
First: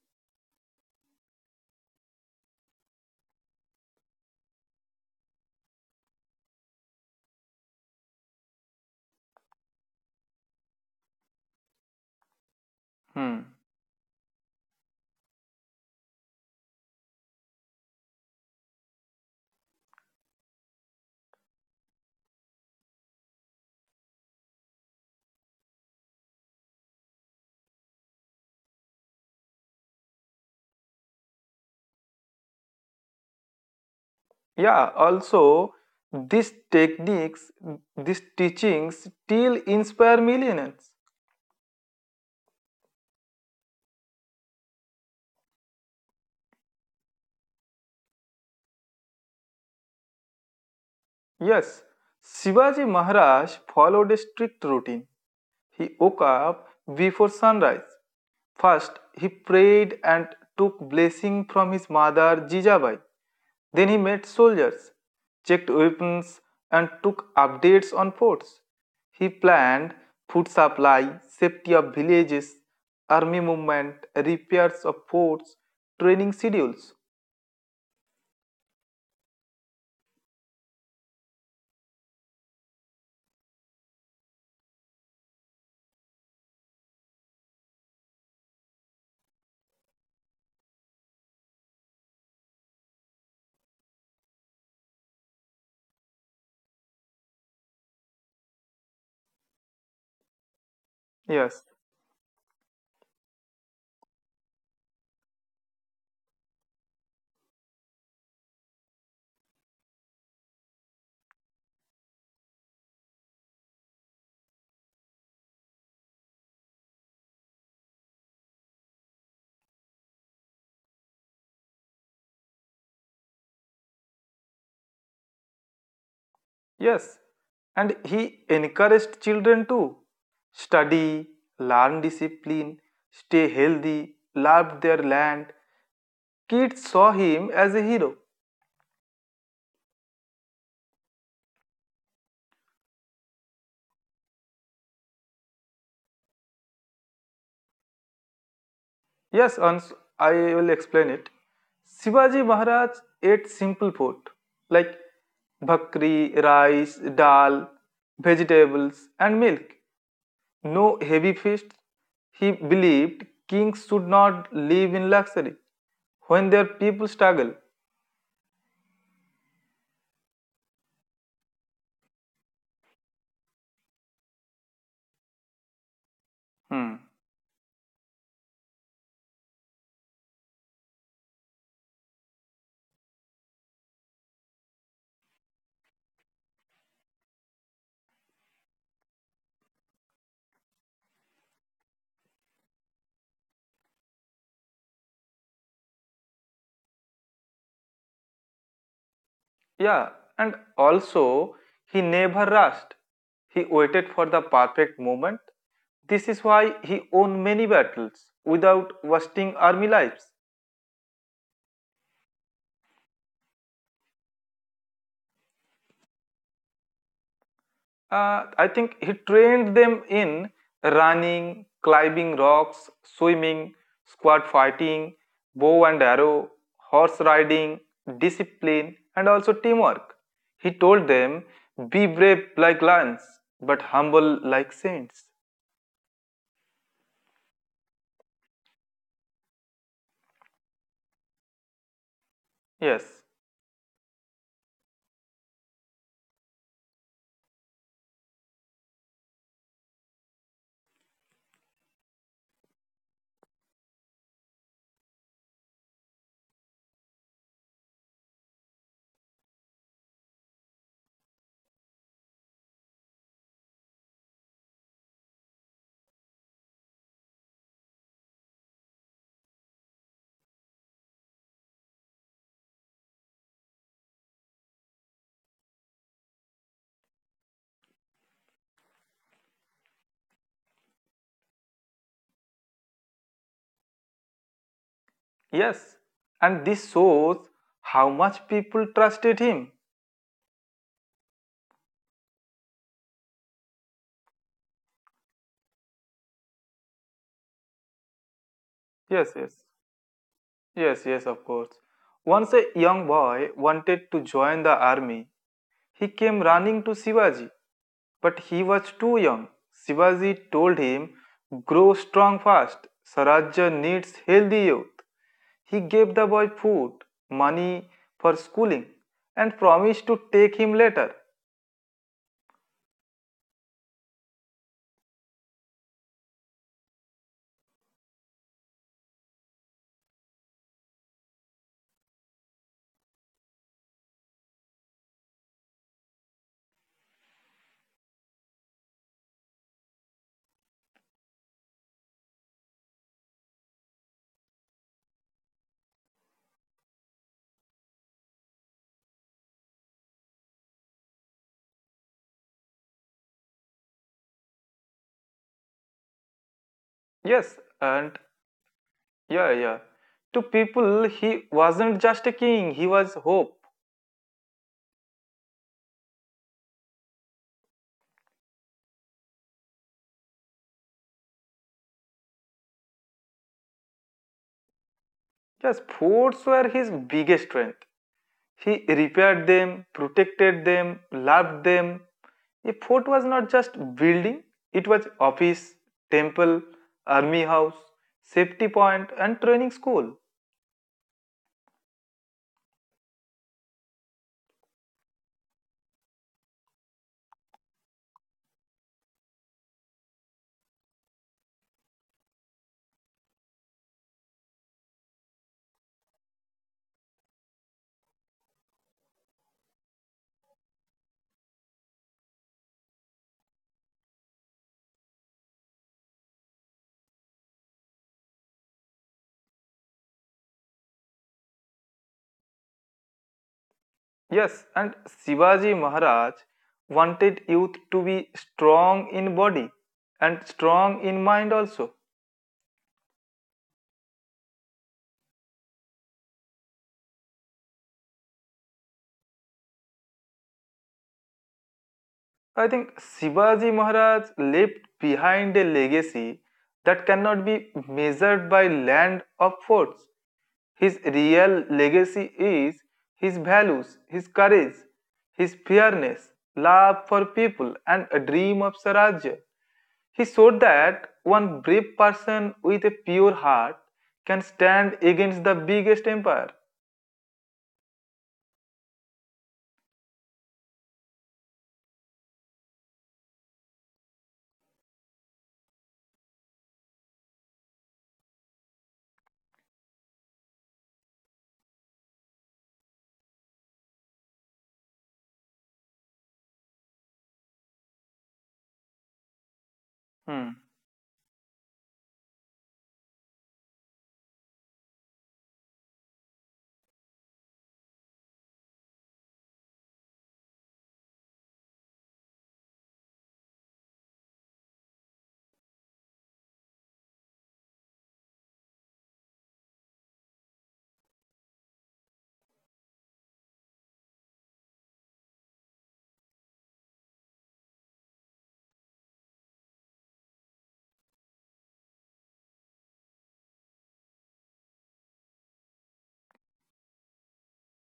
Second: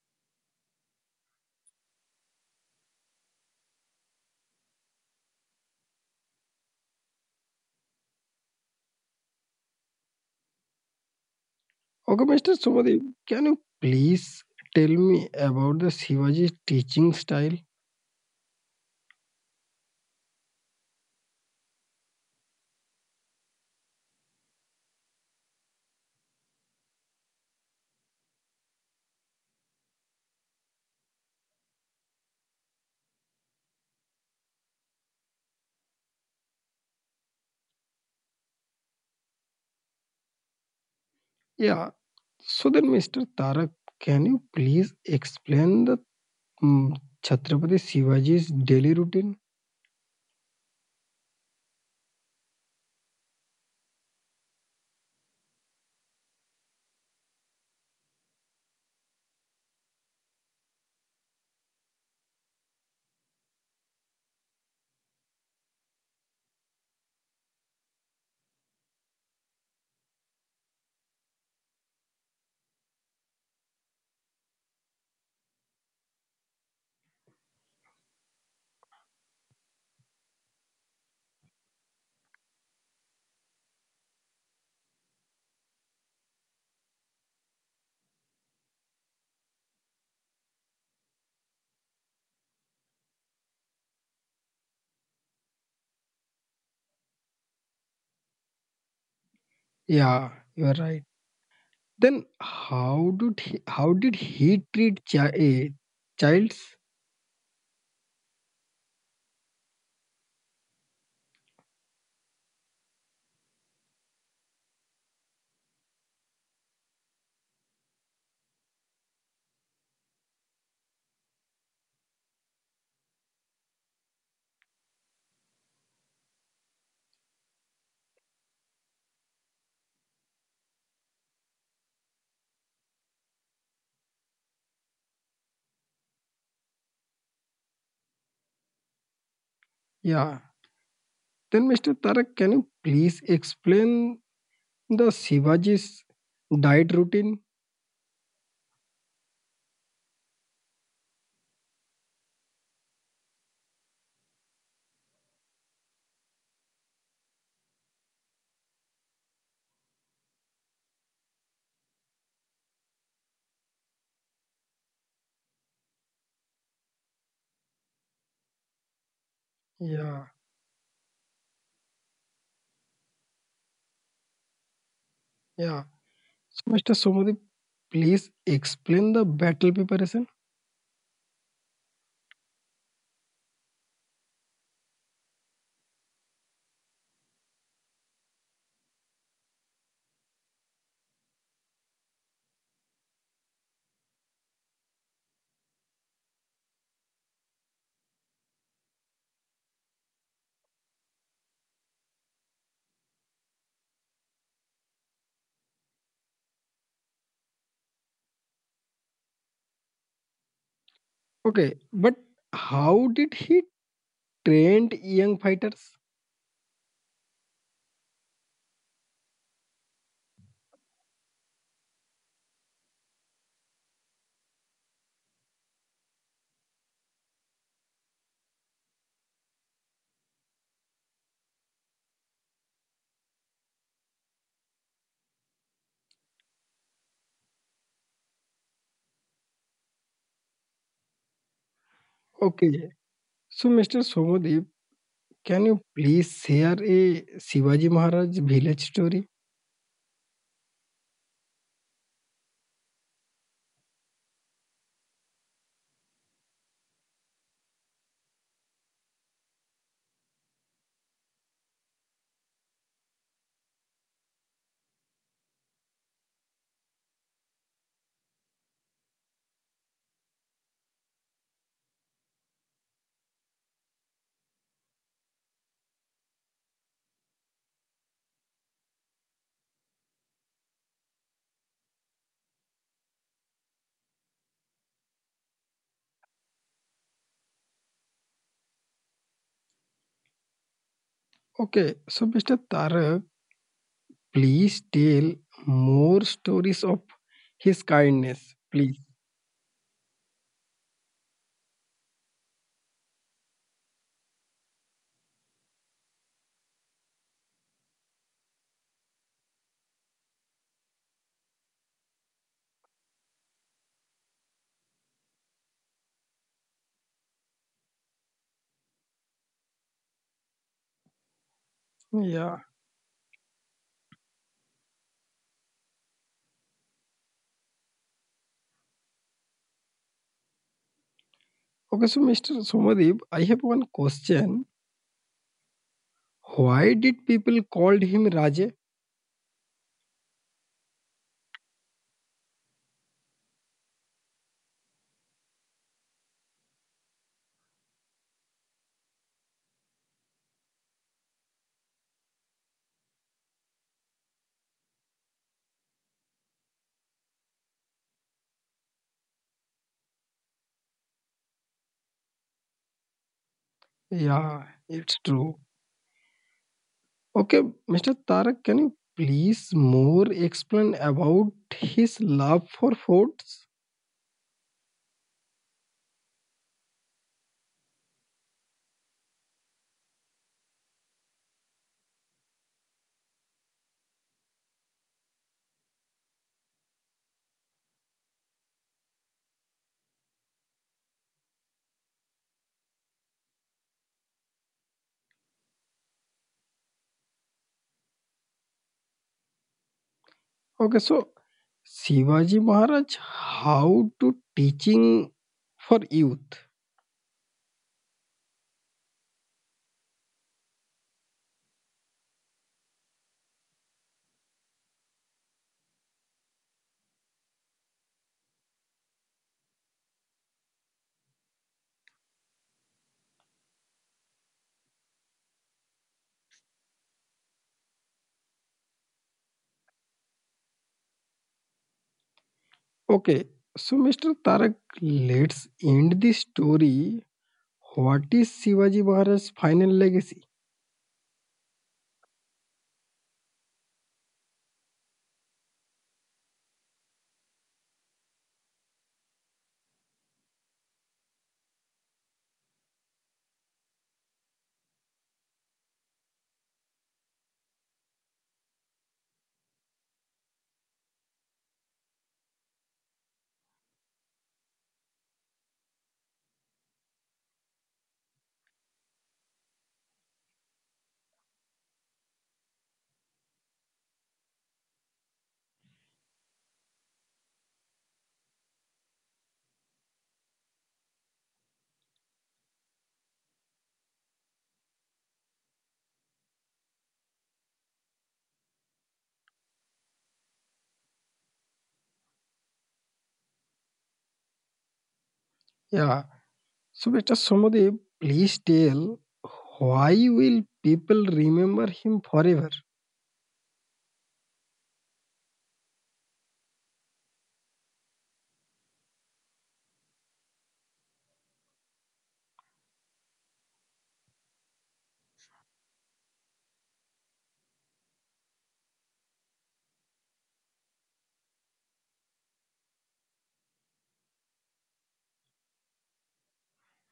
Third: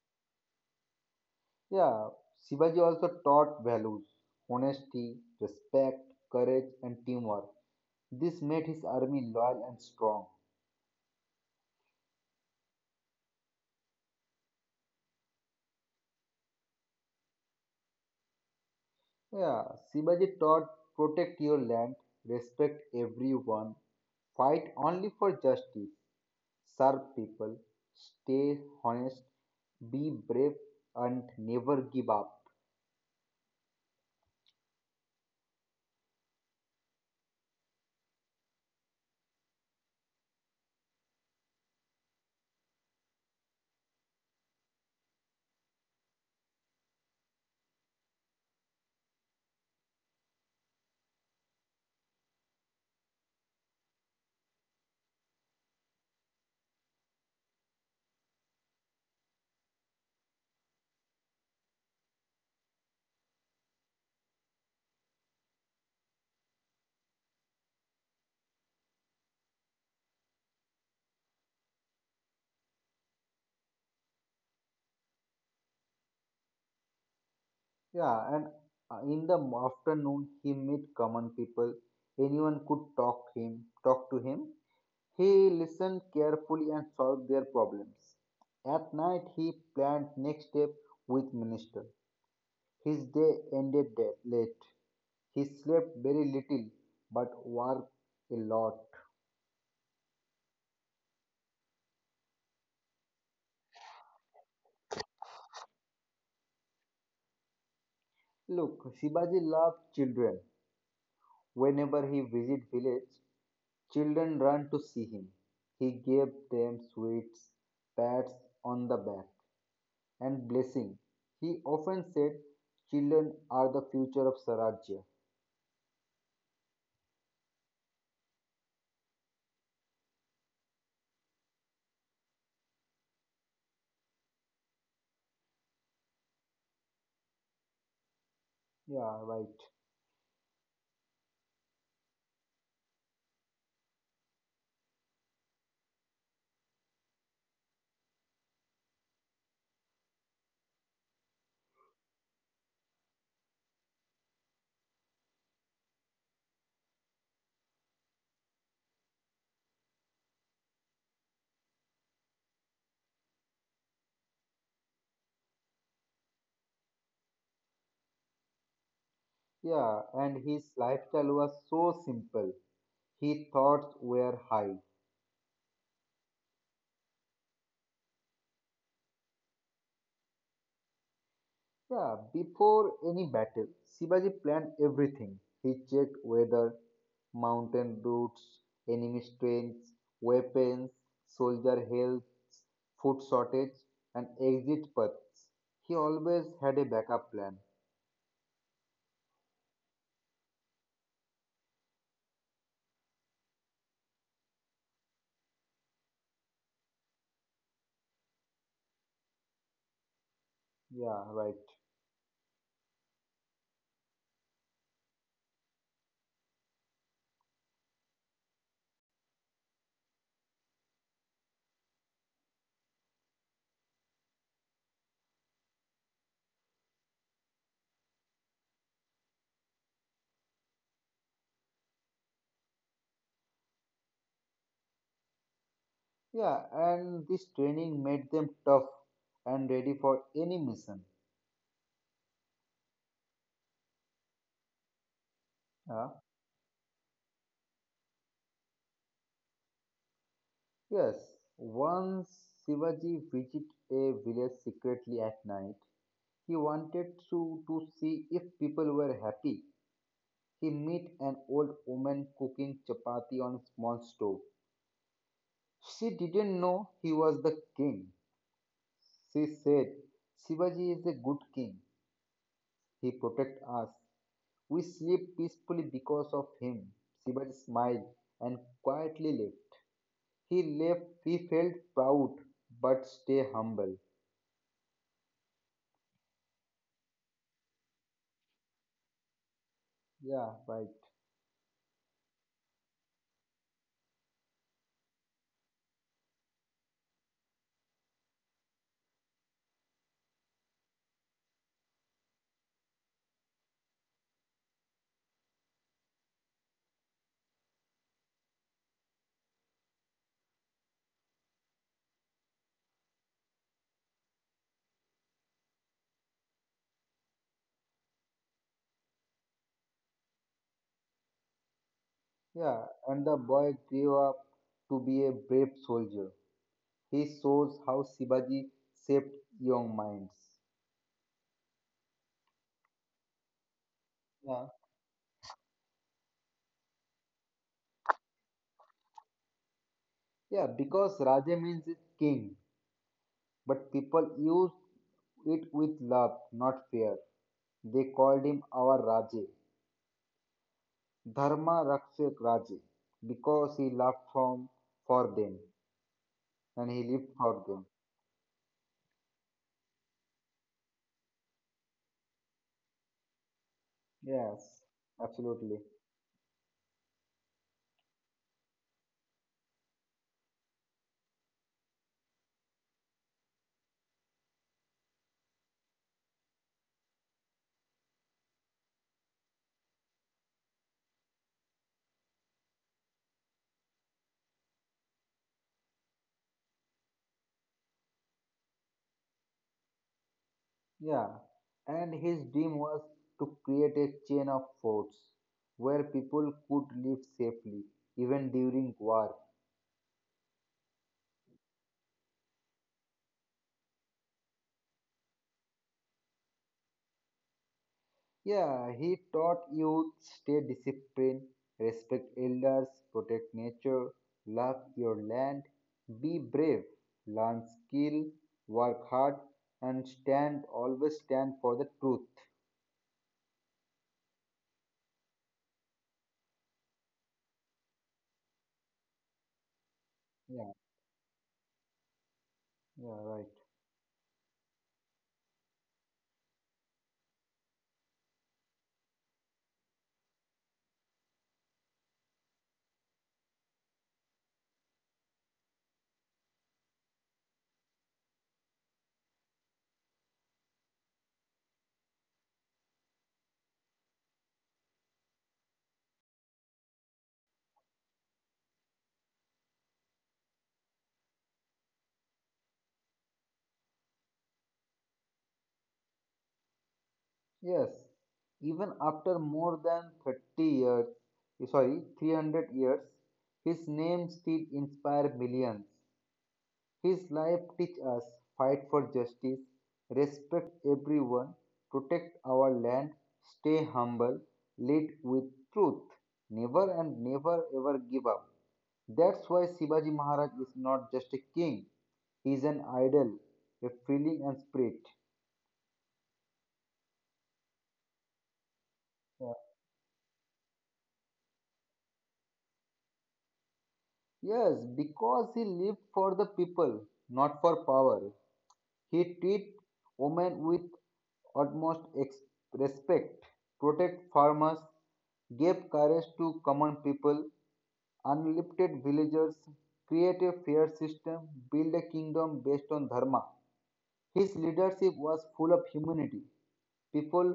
C: Yeah, Shivaji also taught values: honesty, respect, courage, and teamwork. This made his army loyal and strong.
A: Okay, Mr. Somadev,
B: Hmm.
A: can you please tell me about the Shivaji teaching style?
C: Yeah, Shivaji taught: protect your land, respect everyone, fight only for justice, serve people, stay honest, be brave, and never give up.
B: Yeah, also, these techniques, these teachings still inspire millions.
A: Yeah. So then, Mr. Tarak, can you please explain the mm, Chhatrapati Shivaji's daily routine?
B: Yes, Shivaji Maharaj followed a strict routine. He woke up before sunrise. First, he prayed and took blessing from his mother Jijabai. Then he met soldiers, checked weapons, and took updates on forts. He planned food supply, safety of villages, army movement, repairs of forts, training schedules.
C: Yeah, and in the afternoon he met common people. Anyone could talk to him. He listened carefully and solved their problems. At night he planned next step with minister. His day ended late. He slept very little but worked a lot.
A: Yeah, you are right.
B: Yes.
A: Then how did he treat childs?
C: Look, Shivaji loved children. Whenever he visit village, children run to see him. He gave them sweets, pats on the back. And blessing. He often said, children are the future of Sarajya.
B: Yes, and he encouraged children to study, learn discipline, stay healthy, love their land. Kids saw him as a hero.
C: Yeah, right.
A: Yeah. Then, Mr. Tarak, can you please explain the Shivaji's diet routine?
B: Yes, Ans, I will explain it. Shivaji Maharaj ate simple food like bhakri, rice, dal, vegetables, and milk. No heavy feasts. He believed kings should not live in luxury when their people struggle.
C: Yeah, and
A: Yeah,
C: his lifestyle was so simple. His thoughts were high.
A: yeah.
B: Hmm.
A: So, Mr. Somodi, please explain the battle preparation.
C: Yeah, before any battle, Shivaji planned everything. He checked weather, mountain routes, enemy strengths, weapons, soldier health, food shortage, and exit paths. He always had a backup plan.
B: Yeah, and also he never rushed. He waited for the perfect moment. This is why he won many battles without wasting army lives.
C: Yeah, right.
A: Okay, but how did he trained young fighters?
B: I think he trained them in running, climbing rocks, swimming, squad fighting, bow and arrow, horse riding, discipline, and also teamwork. He told them, be brave like lions, but humble like saints.
C: Yeah, and this training made them tough and ready for any mission.
B: Yes.
A: Okay. So, Mr. Somadev,
C: Uh,
A: can you please share a Shivaji Maharaj village story?
C: yes, once Shivaji visited a village secretly at night, he wanted to, see if people were happy. He met an old woman cooking chapati on a small stove. She didn't know he was the king. She said, Shivaji is a good king. He protects us. We sleep peacefully because of him. Shivaji smiled and quietly left. He left, he felt proud but stay humble.
B: Yes, and this shows how much people trusted him.
C: Yeah, right.
A: Okay. So, Mr. Tarak, please tell more stories of his kindness,
B: Yes, yes,
A: please.
B: yes, yes, of course. Once a young boy wanted to join the army, he came running to Shivaji, but he was too young. Shivaji told him, grow strong fast, Sarajya needs healthy youth. He gave the boy food, money for schooling, and promised to take him later.
C: Yeah,
A: Yeah.
C: and the boy grew up to be a brave soldier. He shows how Shivaji shaped young minds.
A: Okay. So, Mr. Somadev, I have one
C: Yeah,
A: question. Why did people called him Raje?
C: yeah, because Raja means is king, but people used it with love, not fear. They called him our Raja. Dharma Rakshak Raji, because he loved from for them and he
B: Yes,
C: lived for
B: and
C: them.
B: yeah, yeah. To people, he wasn't just a king, he was hope.
C: Yes,
A: Yeah, it's
C: absolutely.
A: true. Okay, Mr. Tarak, can you please more explain about his love for forts?
B: Yes, forts were his biggest strength. He repaired them, protected them, loved them. A fort was not just building, it was office, temple, army house, safety point, and training school.
C: Yeah. And his dream was to create a chain of forts where people could live safely even during war.
A: Okay, so Shivaji Maharaj, how to teaching for youth.
C: Yeah, he taught youth stay disciplined, respect elders, protect nature, love your land, be brave, learn skill, work hard, and stand always stand for the truth.
B: Yes, and Shivaji Maharaj wanted youth to be strong in body and
C: Yeah,
B: strong in mind also.
C: yeah, right.
A: Okay, so Mr. Tarak, let's end the story. What is Shivaji Maharaj's final legacy?
B: I think Shivaji Maharaj left behind a legacy that cannot be measured by land or forts. His real legacy is his values, his courage, his fairness, love for people, and a dream of Swarajya. He showed that one brave person with a pure heart can stand against the biggest empire.
C: Yes, even after more than 30 years, sorry, 300 years, his name still inspires millions. His life teaches us fight for justice, respect everyone, protect our land, stay humble, lead with truth, never ever give up. That's why Shivaji
B: Hmm.
C: Maharaj is not just a king, he is an idol, a feeling and spirit.
A: Yeah. So Mr. Somadev, please
C: Yeah.
A: tell why will people remember him forever?
C: Yes, because he lived for the people, not for power. He treats women with utmost ex- respect, protects farmers, gave courage to common people, uplifted villagers, created a fair system, built a kingdom based on dharma. His leadership was full of humanity. People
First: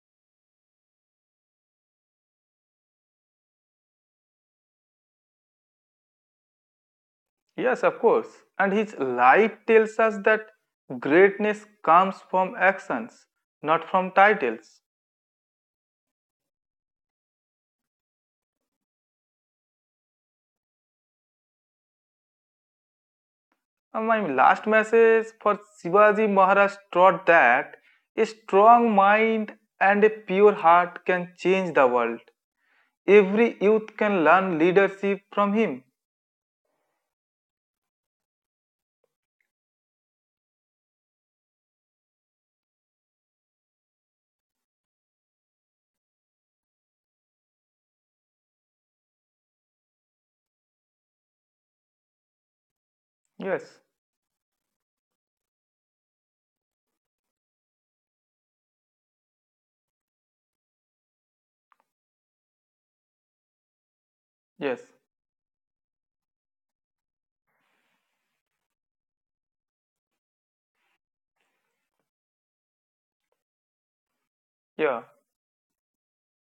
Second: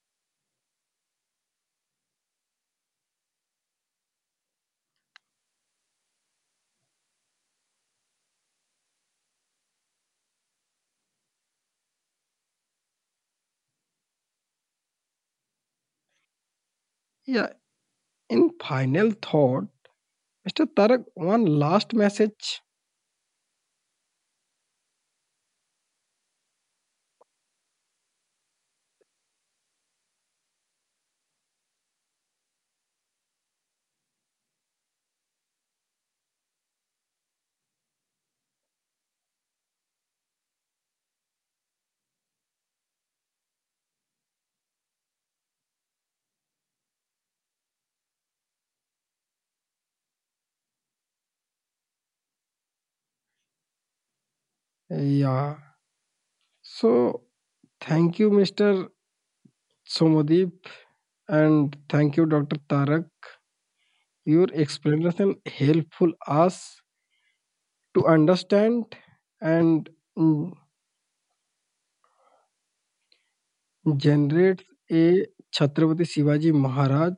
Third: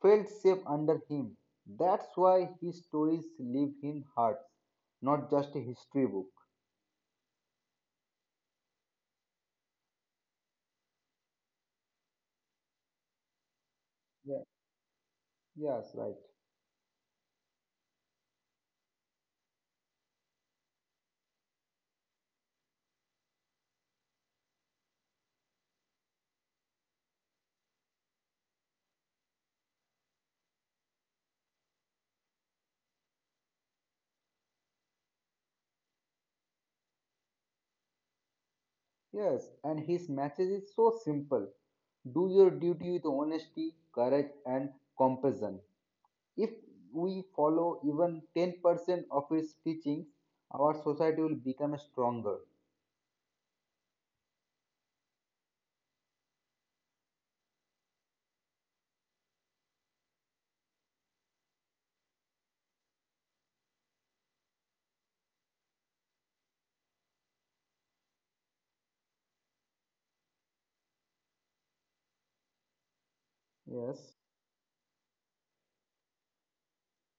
C: felt safe under him. That's why his stories live in hearts, not just a history book.
B: Yes, of course. And his life tells us that greatness comes from actions, not from
C: Yeah,
B: titles.
C: yes, right.
A: Yeah. In final thought, Mr. Tarak, one last message.
B: And my last message for Shivaji Maharaj taught that a strong mind and a pure heart can change the world. Every youth can learn leadership from him.
C: Yes, and his message is so simple: do your duty with honesty, courage, and compassion. If we follow even 10% of his teachings, our society will become stronger.
B: Yes,
A: Yeah. So thank you, Mr. Somadev. And thank you, Dr. Tarak. Your explanation
B: yes,
A: helpful us to understand and mm,
C: Yes,
A: generate a
B: yeah,
A: Chhatrapati Shivaji Maharaj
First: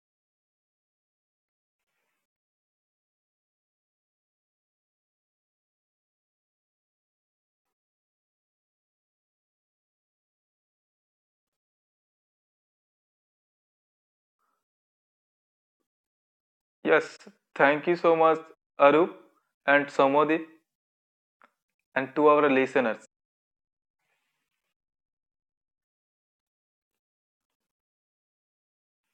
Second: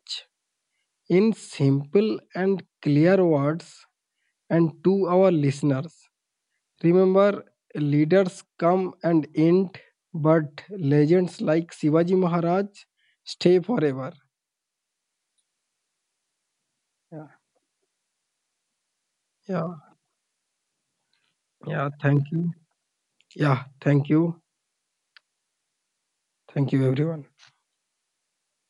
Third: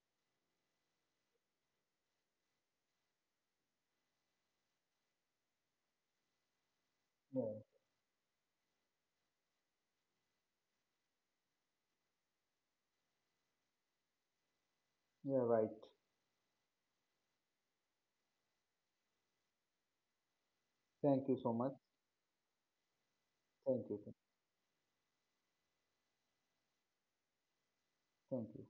A: in simple and clear words and to our listeners. Remember,
C: yeah,
A: leaders come and end, but legends like Shivaji Maharaj stay forever.
C: yeah, right.
B: yes.
A: Yeah,
B: Thank you so much, Arup and
A: yeah,
B: Samodip,
C: Thank you so
B: and
C: much.
B: to
A: yeah.
B: our
A: Thank you.
B: listeners.
A: Yeah,
C: Thank you.
A: thank you. Thank you, everyone.
C: Thank you.